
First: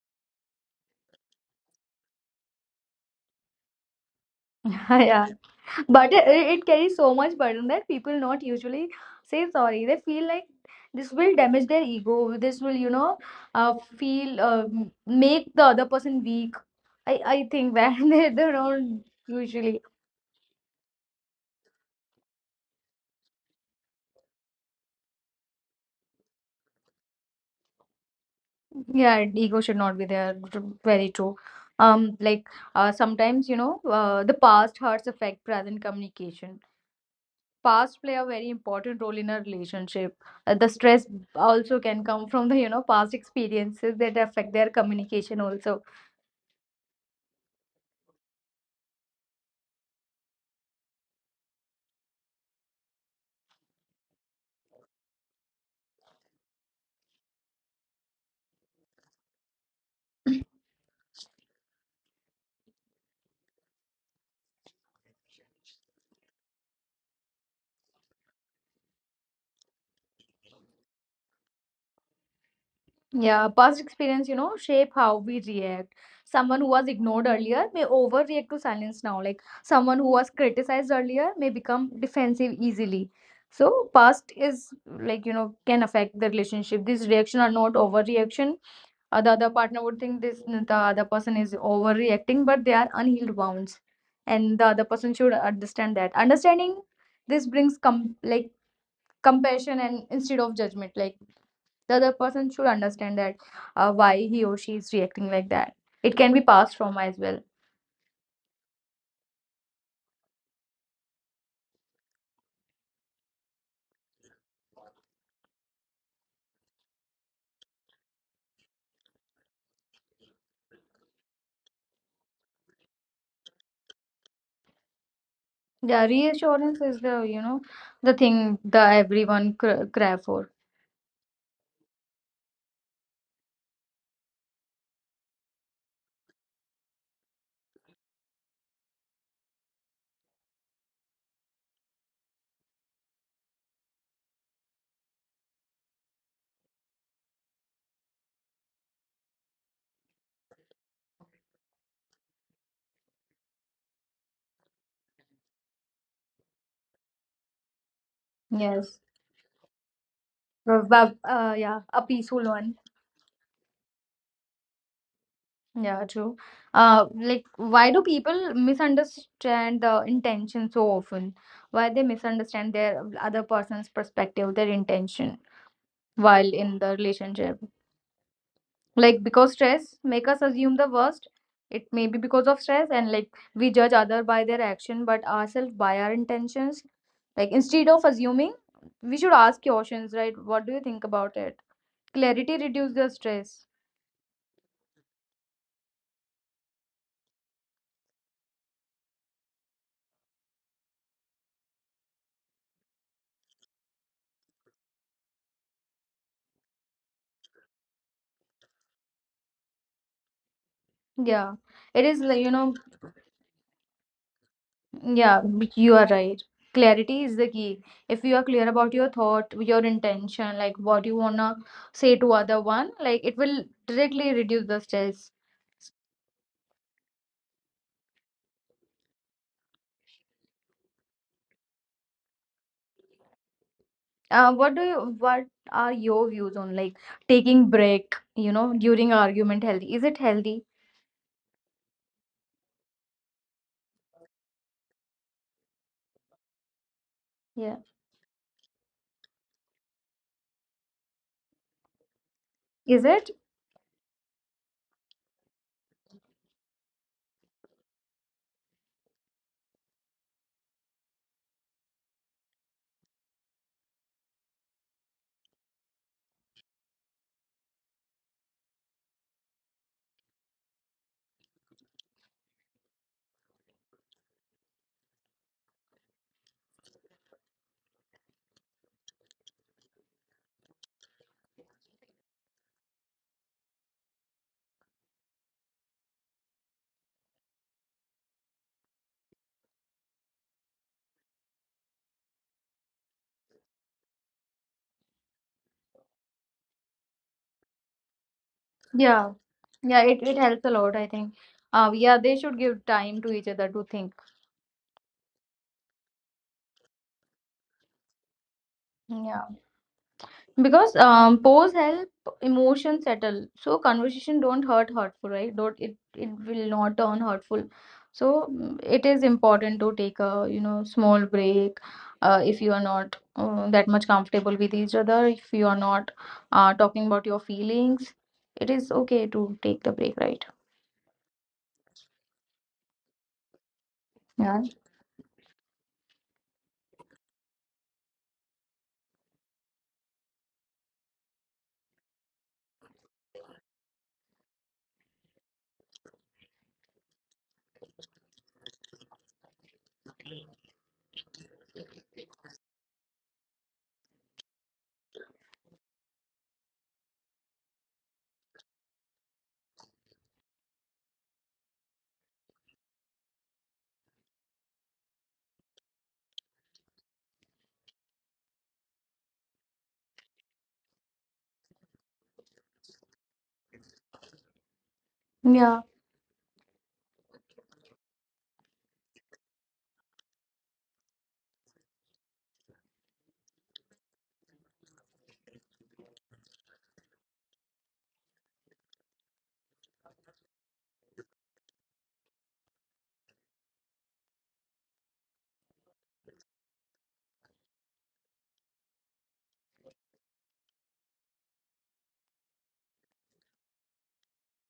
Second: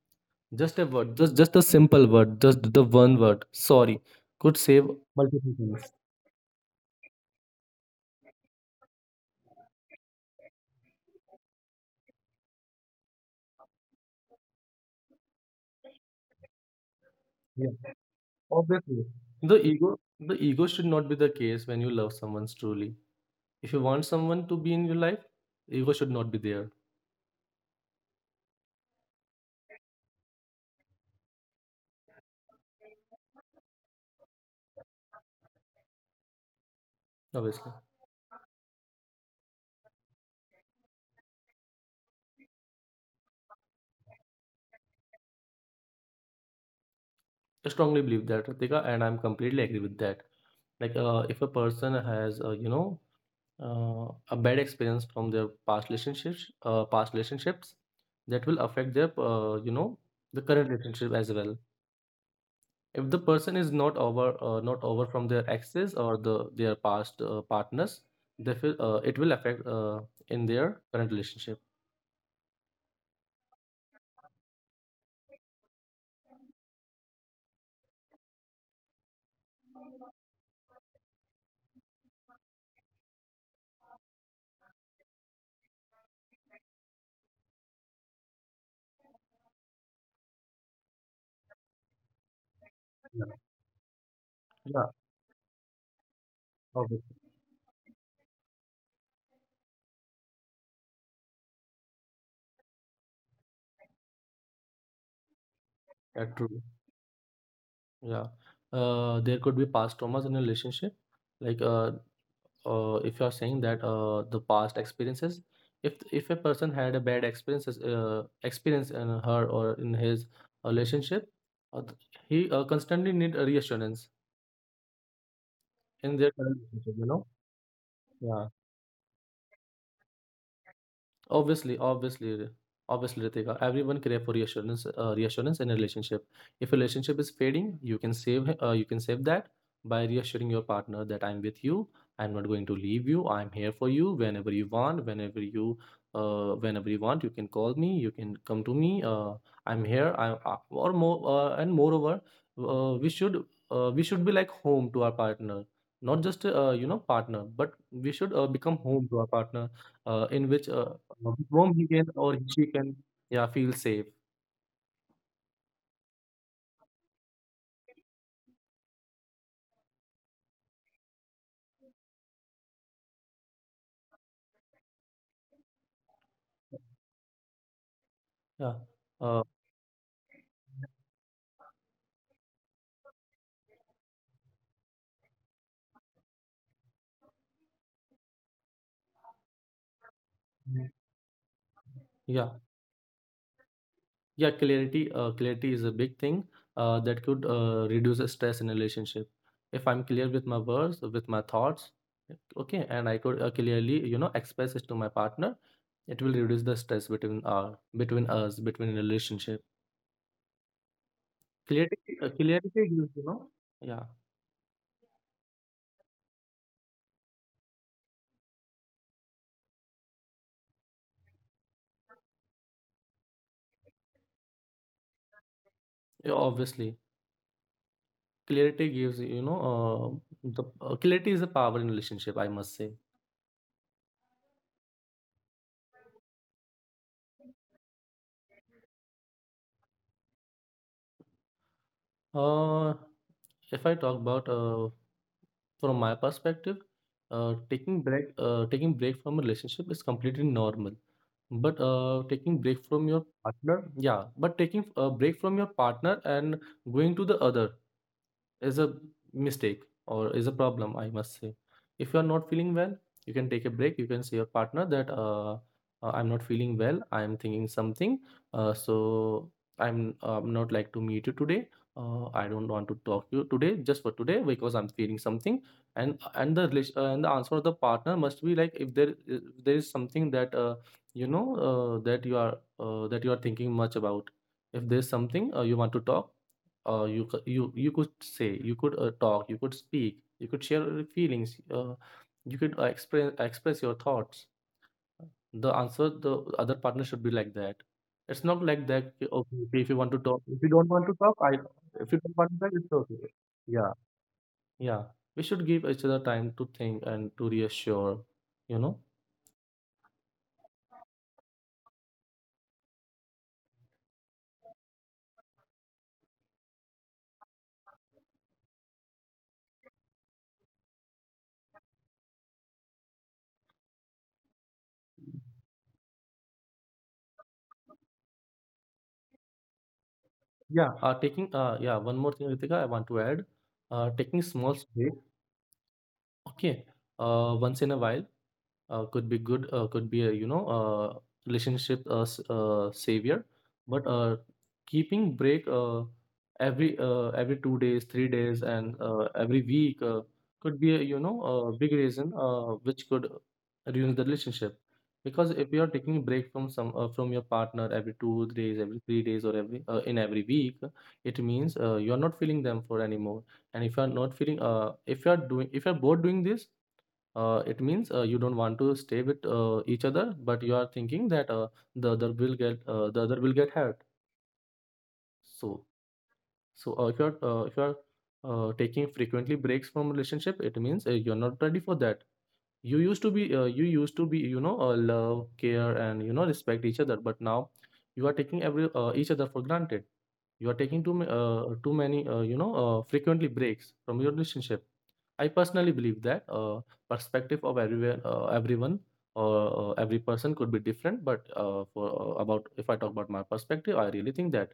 Just a word, just a simple word, just the one word, sorry, could save
yeah.
multiple things.
But it carries so much burden that people not usually say sorry. They feel like this will damage their ego. This will, make the other person weak. I
Yeah,
think that, they don't
obviously. The
usually.
ego, the ego should not be the case when you love someone truly. If you want someone to be in your life, ego should not be there.
Yeah, ego should not be there, very true. Like, sometimes, the past hurts affect present communication.
Obviously.
Past play a very important role in a relationship. The stress also can come from the, past experiences that affect their communication also.
I strongly believe that, Ritika, and I'm completely agree with that. Like, if a person has, uh, a bad experience from their past relationships, that will affect their, the current relationship as well. If the person is not over, not over from their exes or their past partners, they feel, it will affect in their current relationship.
Yeah, past experience, shape how we react. Someone who was ignored earlier may overreact to silence now, like someone who was criticized earlier may become defensive easily. So past is like, can affect the relationship, this reaction or not overreaction. The other partner would think this, the other person is overreacting, but they are
Yeah,
unhealed wounds. And the other
yeah,
person should understand that, understanding
obviously,
this brings like compassion, and instead of judgment, like the other person should understand that why he or she is reacting like that. It
yeah,
can be
true.
passed from as well.
Yeah, there could be past traumas in a relationship, like uh, if you are saying that the past experiences, if if a person had a bad experiences experience in her or in his relationship, he constantly need a reassurance
Yeah,
in their current
reassurance
relationship,
is
you know.
the, the
Yeah.
thing, the everyone cry for.
Obviously, obviously, obviously, Ritika, everyone crave for reassurance, reassurance in a relationship. If a relationship is fading, you can save that by reassuring your partner that I'm with you, I'm not going to leave you, I'm here for you whenever you want, you can call me, you can come to me, I'm here, or more, and moreover, uh, we should, we should be like home to our partner, not just, partner, but we should become
Yes.
home to our partner in which
But,
with whom
yeah,
he
a
can or
peaceful
she
one.
can, yeah, feel safe.
Yeah, true. Like, why do people misunderstand the intention so often? Why they misunderstand their other person's perspective, their intention while in the relationship?
Yeah.
Like,
uh,
because stress make us assume the worst. It may be because of stress, and like we judge other by their action, but ourselves by our intentions. Like, instead of assuming, we should ask questions, right? What do you
Mm.
think about it?
Yeah,
Clarity reduces the stress.
yeah, clarity, clarity is a big thing that could reduce the stress in a relationship. If I'm clear with my words, with my thoughts, okay, and I could clearly, you know, express it to my partner, it will reduce the stress between our, between us, between relationship.
Yeah, it
Clarity,
is like.
clarity gives, you know. Yeah.
Yeah, you are right. Clarity is the key. If you are clear about your thought, your intention, like what you wanna say to other one, like it will directly reduce the stress.
Yeah, obviously. Clarity gives, you know, the clarity is a power in relationship, I must say.
What are your views on like taking break, during argument healthy? Is it healthy?
Uh, if I talk about from my perspective,
Yeah.
taking break from a relationship is completely normal. But taking break from
Is
your
it?
partner, yeah, but taking a break from your partner and going to the other is a mistake or is a problem, I must say. If you are not feeling well, you can take a break, you can say your partner that I'm not feeling well, I'm thinking something, so I'm not like to meet you today, I don't want to talk to you today, just for today, because I'm feeling something. And the relation, and the answer of the partner must be like, if there is something that that you are thinking much about, if there's something you want to talk, you you you could say, you could talk, you could speak, you could share your feelings, you could express your thoughts. The answer the other partner should be like that. It's not like that,
Yeah.
okay, okay, if you
Yeah,
want to
it
talk, if
helps
you
a
don't
lot,
want
I
to
think.
talk, I, if you
Yeah,
don't
they
want to
should
talk,
give
it's
time
okay.
to each other to
Yeah.
think.
Yeah, we should give each other time to think and to reassure, you know.
Yeah. Because pose help emotion settle, so conversation don't hurt hurtful, right? Don't, it will not turn hurtful. So it is important to take a, small break, if you are not, that much comfortable with each other, if you are not, talking about your feelings, it is okay to take the break, right?
Yeah. Taking Yeah, one more thing, Ritika, I want to add. Taking
Yeah,
small break, okay, once in a while, could be good, could be a, you know, savior. But keeping break every 2 days, 3 days, and every week, could be a, you know, a big reason which could ruin the relationship. Because if you are taking a break from some, from your partner every 2 days, every 3 days, or every in every week, it means you are not feeling them for anymore. And if you are not feeling, if you are doing, if you are both doing this, it means you don't want to stay with each other, but you are thinking that the other will get, the other will get hurt. So,
yeah,
so if you're taking frequently breaks from relationship, it means you're not ready for that. You used to be, you used to be, you know, love, care, and, you know, respect each other, but now you are taking every, each other for granted. You are taking too many, frequently breaks from your relationship. I personally believe that, perspective of everyone, everyone, or every person could be different. But for about, if I talk about my perspective, I really think that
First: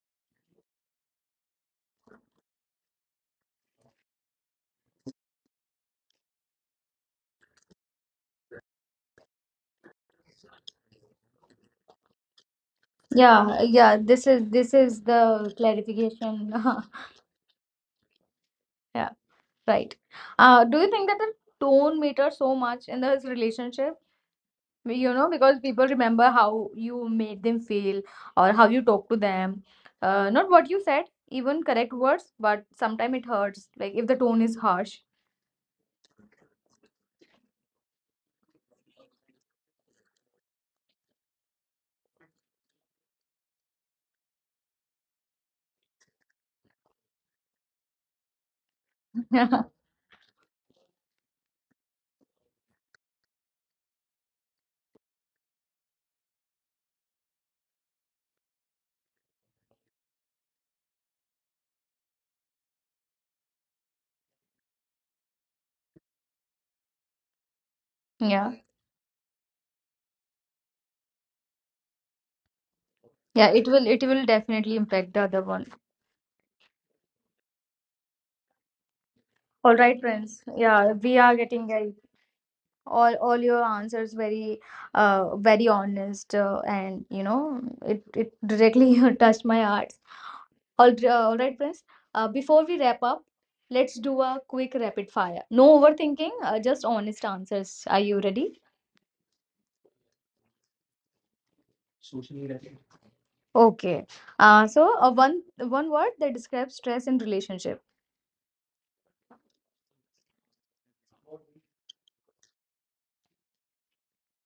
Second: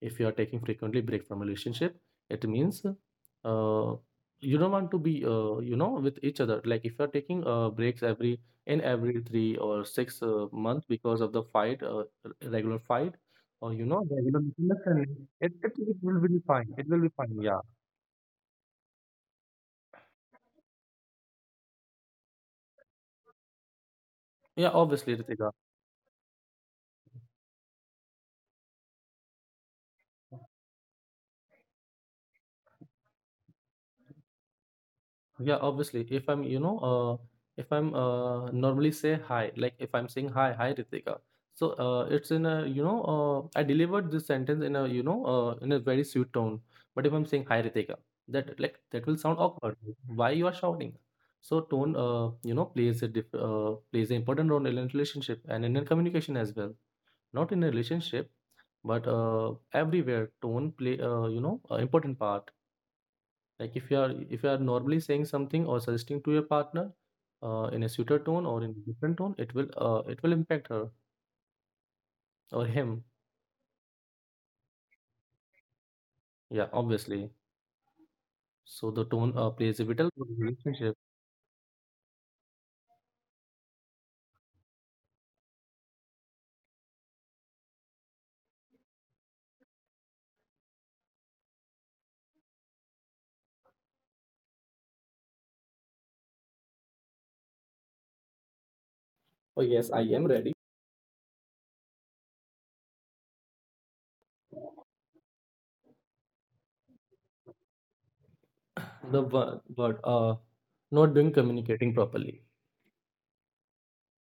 if you are taking frequently break from relationship, it means you don't want to be, you know, with each other. Like if you are taking breaks every, in every three or six month because of the fight, regular fight,
yeah,
or you
yeah,
know
this
regular
is this is
misunderstanding, it,
the
it it will be
clarification.
fine. It will be fine. Yeah.
yeah. Right. Do you think that the tone matters so much in this relationship,
Yeah, obviously, Ritika.
because people remember how you made them feel or how you talk to them? Not what you said, even correct words, but sometimes it hurts, like if the tone is harsh.
Yeah, obviously. If I'm, you know, if I'm normally say hi, like if I'm saying hi, hi Ritika. So it's in a, you know, I delivered this sentence in a, you know, in a very sweet tone. But if I'm saying hi Ritika, that, like, that will sound awkward. Why you are shouting? So tone, plays a diff plays an important role in a relationship and in a communication as well. Not in a relationship, but everywhere tone play, important part, like if you are, if you are normally saying something or suggesting to your partner in a sweeter
Yeah, yeah,
tone or in a different tone, it will impact her or him.
yeah, it will definitely impact the other one.
Yeah, obviously. So the tone
All
plays
right,
a vital
friends.
role in
Yeah,
relationship.
we are getting all your answers very very honest, and it directly touched my heart. All right, Prince. Before we wrap up, let's do a quick rapid fire. No overthinking, just honest answers. Are you ready?
Oh, yes, I am ready.
Okay. So one word that describes stress in relationship.
The wo- word Not doing communicating properly,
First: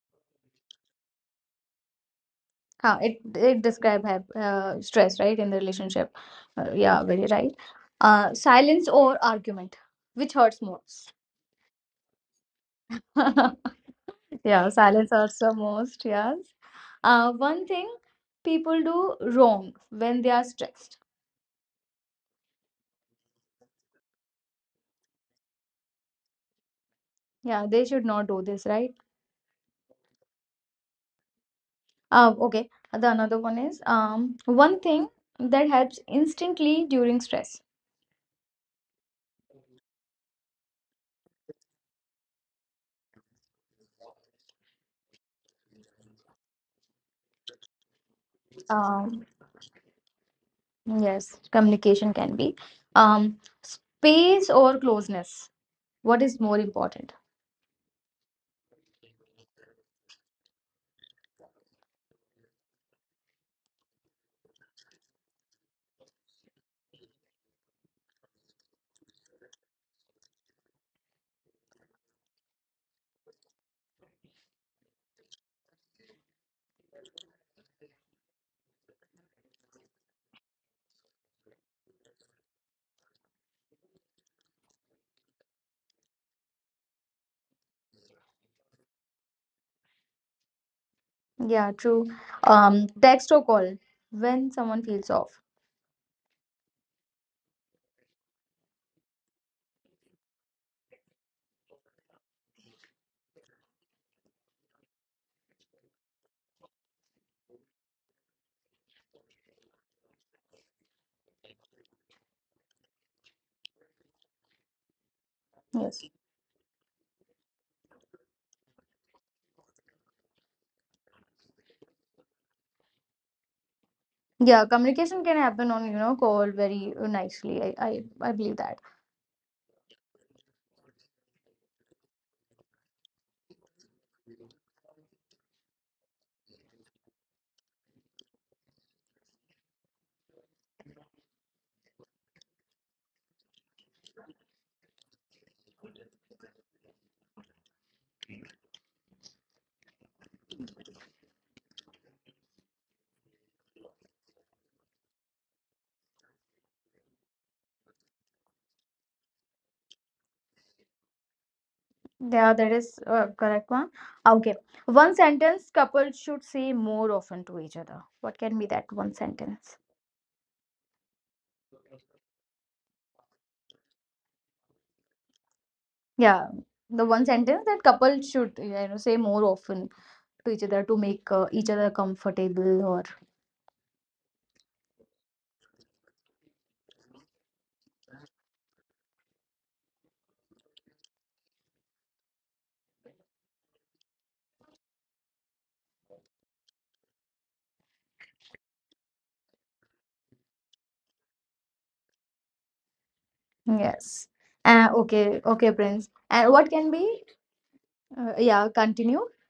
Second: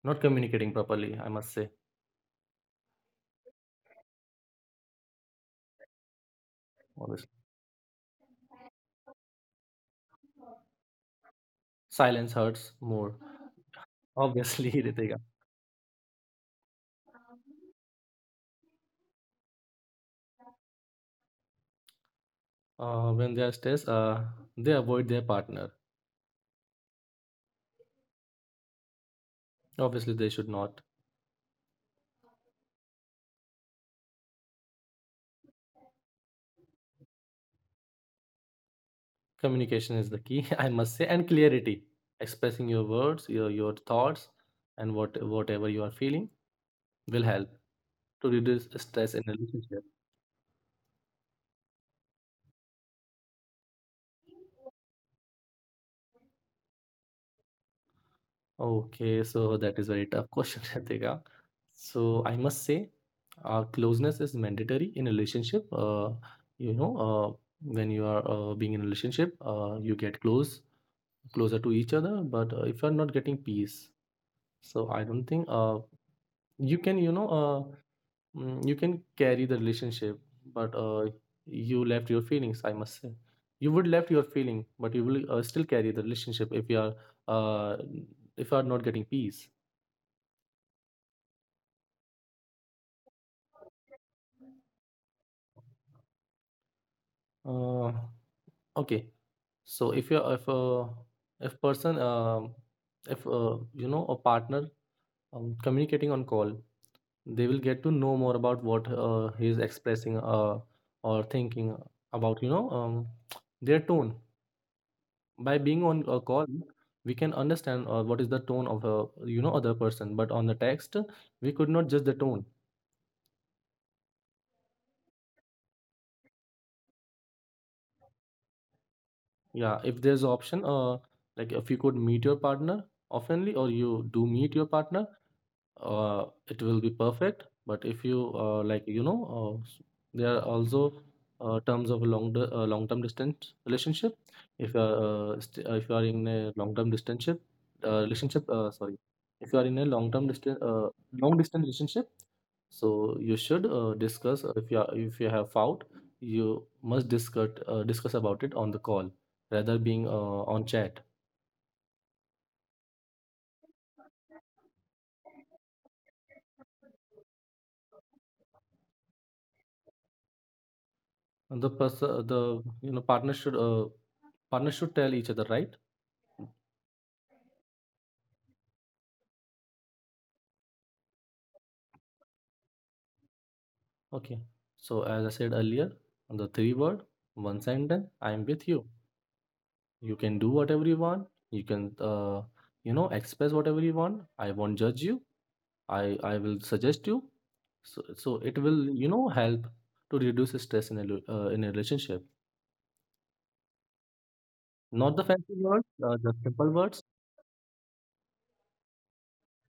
not communicating properly, I must say.
Huh, it describe stress right in the relationship. Yeah,
Honestly,
very right. Silence or argument, which hurts most?
silence hurts more, obviously,
Yeah,
Ritika.
silence hurts the most. Yes. One thing people do wrong when they are stressed.
When they are stressed They avoid their partner.
Yeah, they should not do this, right?
Obviously, they should not.
Okay, the another one is one thing that helps instantly during stress.
Communication is the key, I must say, and clarity. Expressing your words, your thoughts, and what whatever you are feeling will help to reduce stress in a
Um,
relationship.
yes, communication can be, um, space or closeness. What is more important?
Okay, so that is very tough question, Ritika. So I must say, closeness is mandatory in a relationship. You know, uh, when you are being in a relationship, you get closer to each other. But if you are not getting peace, so I don't think you can, you can carry the relationship, but you left your feelings. I must say, you would left your feeling, but you will still carry the relationship uh, if you are not getting peace.
Yeah, true. Text or call when someone feels off.
Uh, okay, so if if person if you know, a partner, communicating on call, they will get to know more about what he is expressing or thinking about. You know, their tone, by being on a
Yes.
call, we can understand what is the tone of a, you know, other person, but on the text we could not judge the tone.
Yeah, communication can happen on, call very nicely. I believe that.
Yeah, if there's an option, like if you could meet your partner oftenly, or you do meet your partner, it will be perfect. But if you there are also terms of long term distance relationship. If you are if you are in a long term distance relationship, sorry, if you are in a long term distance long distance relationship, so you should discuss, if you are, if you have found, you must discuss, discuss about it on the call rather being on chat.
Yeah, that is correct one. Okay. One sentence couples should say more often to each other. What can be that one sentence?
And the person, the you know partner should tell each other, right.
Yeah, the one sentence that couples should, say more often to each other to make each other comfortable or
Okay. So as I said earlier, on the three word one sentence, I am with you. You can do whatever you want. You can, you know, express whatever you want. I won't judge you. I will suggest you. So it will, you know, help to reduce stress in a in a relationship.
yes. Uh,
Not the fancy
okay,
words,
okay, Prince.
just simple
And what
words.
can be? Yeah, continue.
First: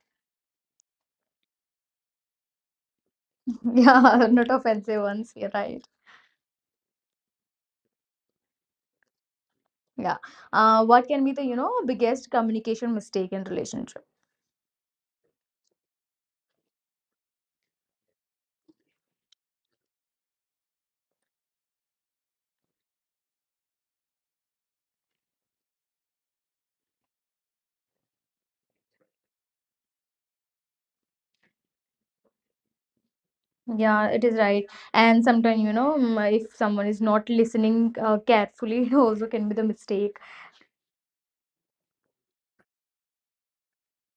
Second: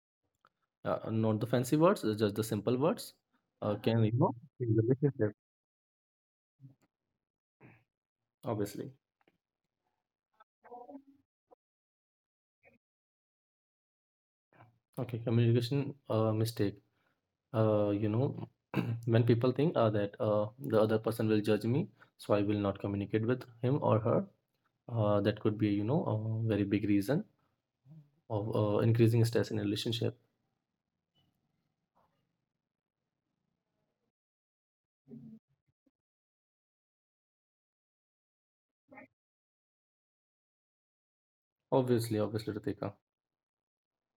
Not the fancy words, just the simple words. Can, you
Yeah,
know,
not
in the
offensive ones.
relationship,
You're right.
obviously.
Yeah. What can be the, biggest communication mistake in relationship?
Okay, communication mistake. Uh, you know, when people think that the other person will judge me, so I will not communicate with him or her. That could be, you know, a very big reason of increasing stress in a relationship.
Yeah, it is right. And sometimes, if someone is not listening carefully, it also can be the mistake.
Obviously, obviously, Ritika.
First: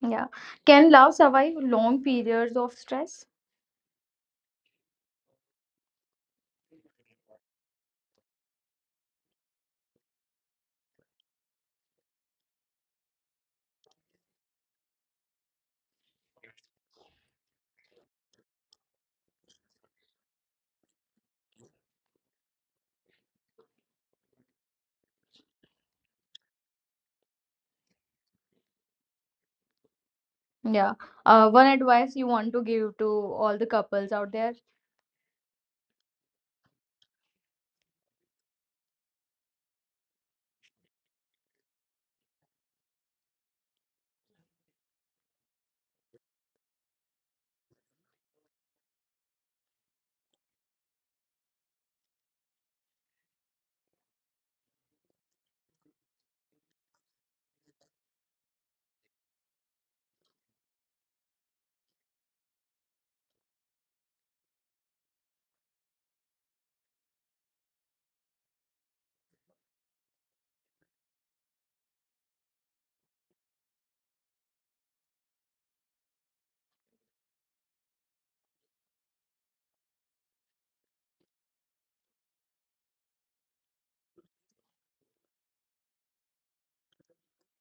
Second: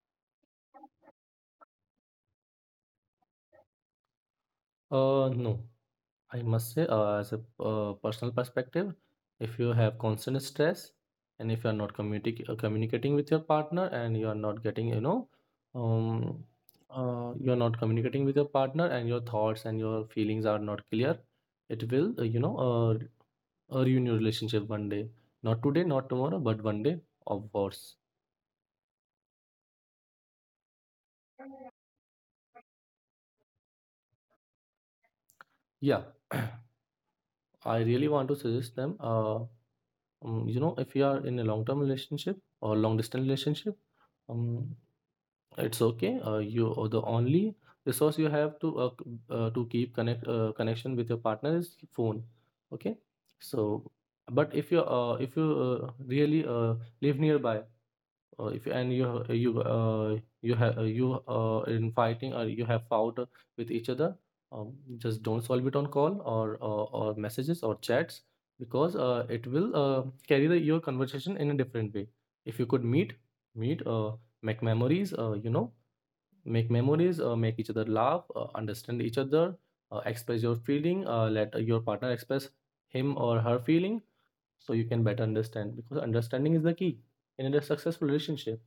Yeah. Can love survive long periods of stress?
No. I must say, as a personal perspective, if you have constant stress and if you are not communicating with your partner, and you are not getting, you know, um, you are not communicating with your partner and your thoughts and your feelings are not clear, it will, ruin your relationship one day. Not today, not tomorrow, but one day, of course.
Yeah. One advice you want to give to all the couples out there?
Yeah, I really want to suggest them. You know, if you are in a long-term relationship or long-distance relationship. Um, It's okay. You, or the only resource you have to to keep connection with your partner, is phone. Okay. So, but if you really live nearby, if, and you have, you in fighting, or you have fought with each other, just don't solve it on call, or messages or chats, because it will carry the, your conversation in a different way. If you could meet, meet, make memories, make memories, make each other laugh, understand each other, express your feeling, let your partner express him or her feeling, so you can better understand, because understanding is the key in a successful relationship.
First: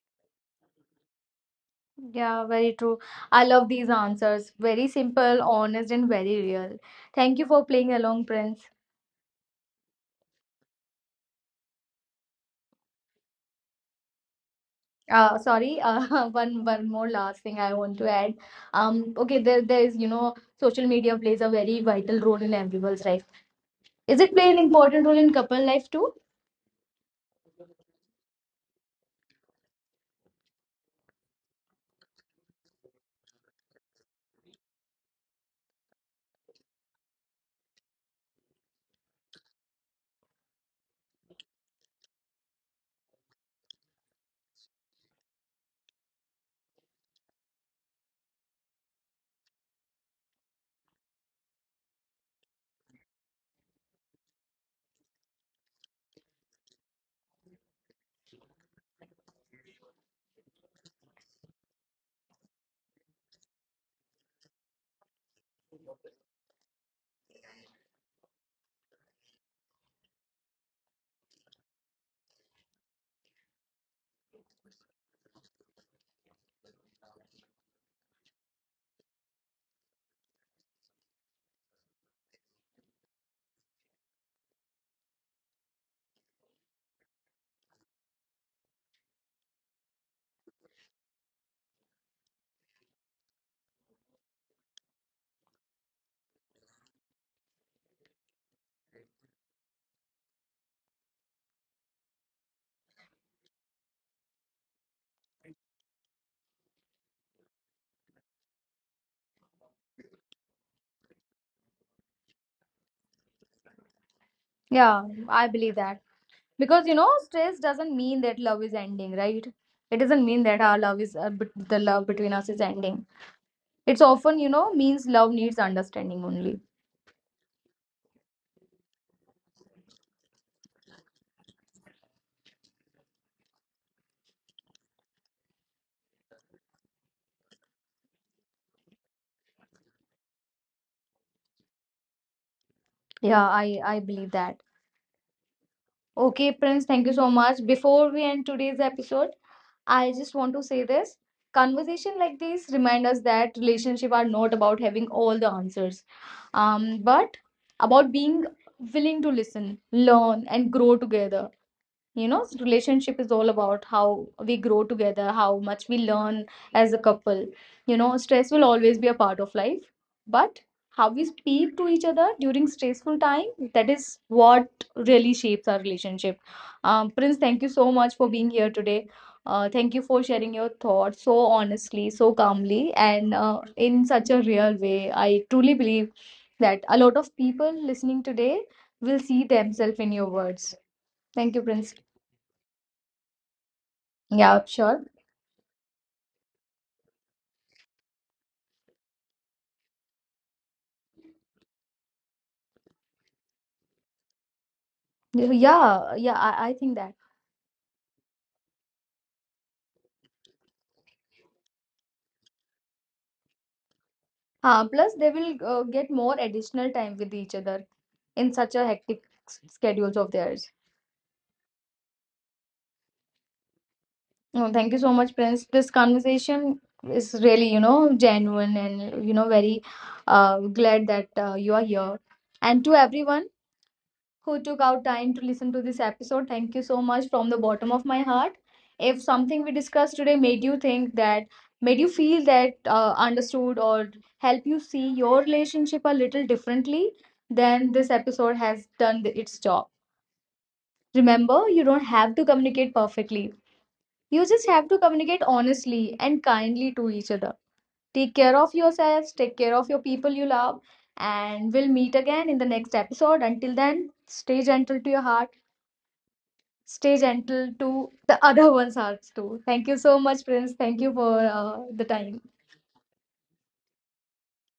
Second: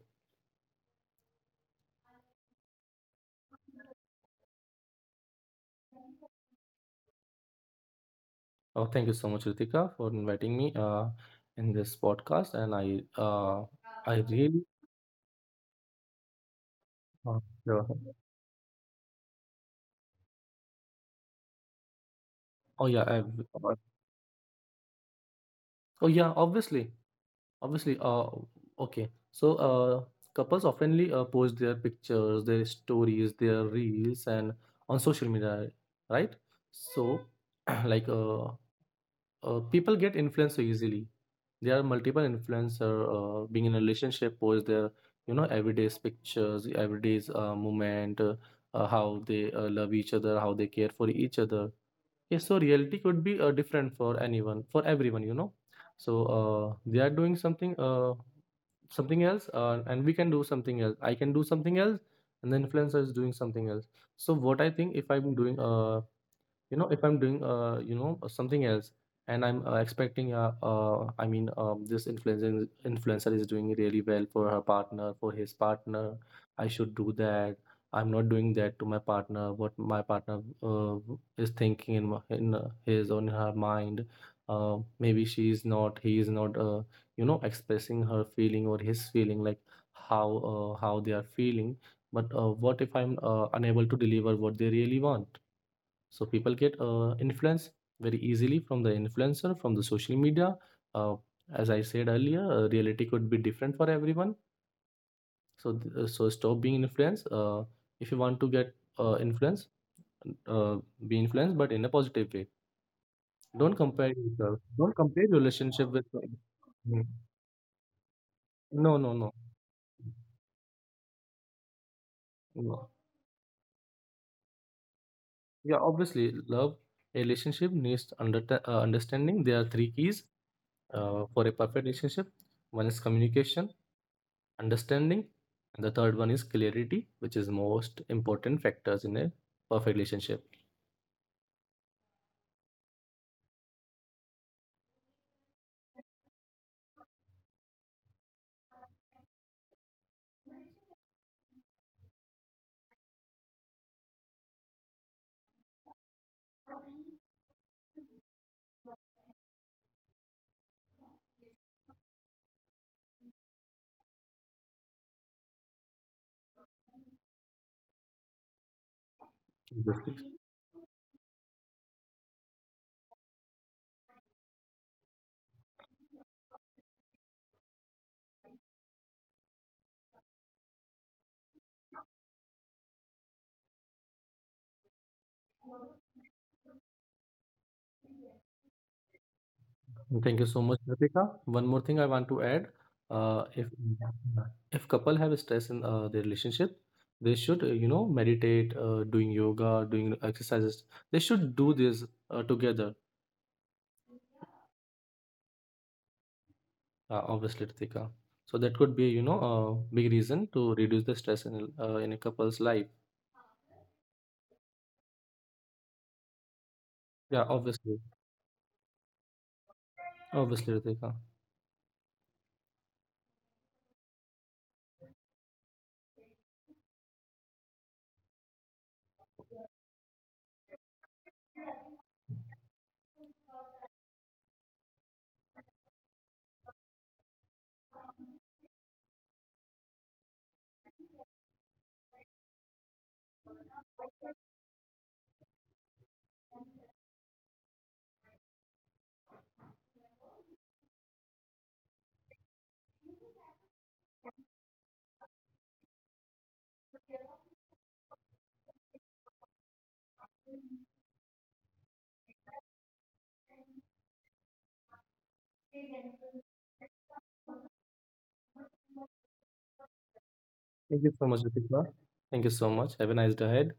Yeah, very true. I love these answers. Very simple, honest, and very real. Thank you for playing along, Prince.
Oh, thank you so much, Ritika, for inviting me in this podcast, and I really
Sorry. One more last thing I want to
uh,
add.
yeah.
Okay, there is, social media plays a very vital role in everyone's life.
Oh yeah,
Is
I,
it play an important role in couple life too?
oh yeah, obviously. Obviously, okay. So, couples oftenly post their pictures, their stories, their reels, and on social media, right? So, like, uh, people get influenced so easily. There are multiple influencer being in a relationship, post their, you know, everyday's pictures, everyday's moment, how they love each other, how they care for each other. Yes, so reality could be different for anyone, for everyone, you know. So they are doing something, something else, and we can do something else. I can do something else, and the influencer is doing something else. So what I think, if I'm doing, you know if I'm doing you know something else, and I'm expecting, this influencer is doing really well for her partner, for his partner. I should do that. I'm not doing that to my partner. What my partner is thinking in, his on her mind, maybe she is not, he is not you know, expressing her feeling or his feeling, like how how they are feeling. But what if I'm unable to deliver what they really want. So people get influence very easily from the influencer, from the social media. Uh, as I said earlier, reality could be different for everyone. So so stop being influenced. If you want to get influence, uh, be influenced, but in a positive way. Don't
Yeah,
compare
I
yourself.
believe
Don't
that
compare your
because,
relationship with.
stress doesn't
Mm.
mean that love is ending, right?
No,
It
no,
doesn't
no.
mean that our love is bet- the love between us is ending.
No.
It's often, means love needs understanding only.
Yeah, obviously, love, a relationship needs understanding. There are three keys for a perfect relationship. One is communication, understanding, and the third one is clarity, which is most important factors in a perfect relationship.
Yeah, I believe that. Okay, Prince, thank you so much. Before we end today's episode, I just want to say, this conversation like this remind us that relationship are not about having all the answers, but about being willing to listen, learn and grow together. Relationship is all about how we grow together, how much we learn as a couple. Stress will always be a part of life, but how we
Exactly.
speak to each other during stressful time, that is what really shapes our relationship. Prince, thank you so much for being here today. Thank you for sharing your thoughts so honestly, so calmly, and in such a real way. I truly believe that a lot of people listening today will see themselves in your words.
Thank you
Thank
so
you,
much,
Prince.
Ritika. One more thing I want to add. uh,
Yeah,
if
sure.
if couple have stress in their relationship, they should you know, meditate, doing yoga, doing exercises. They should do this together.
Yeah, yeah, I think that.
Obviously, Ritika. So that could be, you know, a big reason to reduce the stress in a couple's life.
Plus, they will get more additional time with each other
Yeah,
in such a
obviously.
hectic schedules of theirs.
Obviously, Ritika.
Oh, thank you so much, Prince. This conversation is really, genuine and, very glad that you are here. And to everyone who took out time to listen to this episode, thank you so much from the bottom of my heart. If something we discussed today made you think that, made you feel that understood, or help you see your relationship a little differently, then this episode has done its job. Remember, you don't have to communicate perfectly. You just have to communicate honestly and kindly to each other. Take care of yourselves, take care of your people you love, and we'll meet again in the next episode. Until then, stay gentle to your heart, stay gentle to the other ones hearts too. Thank you so much, Prince. Thank you for the
Thank you so much,
time.
Ritika. Thank you so much. Have a nice day ahead.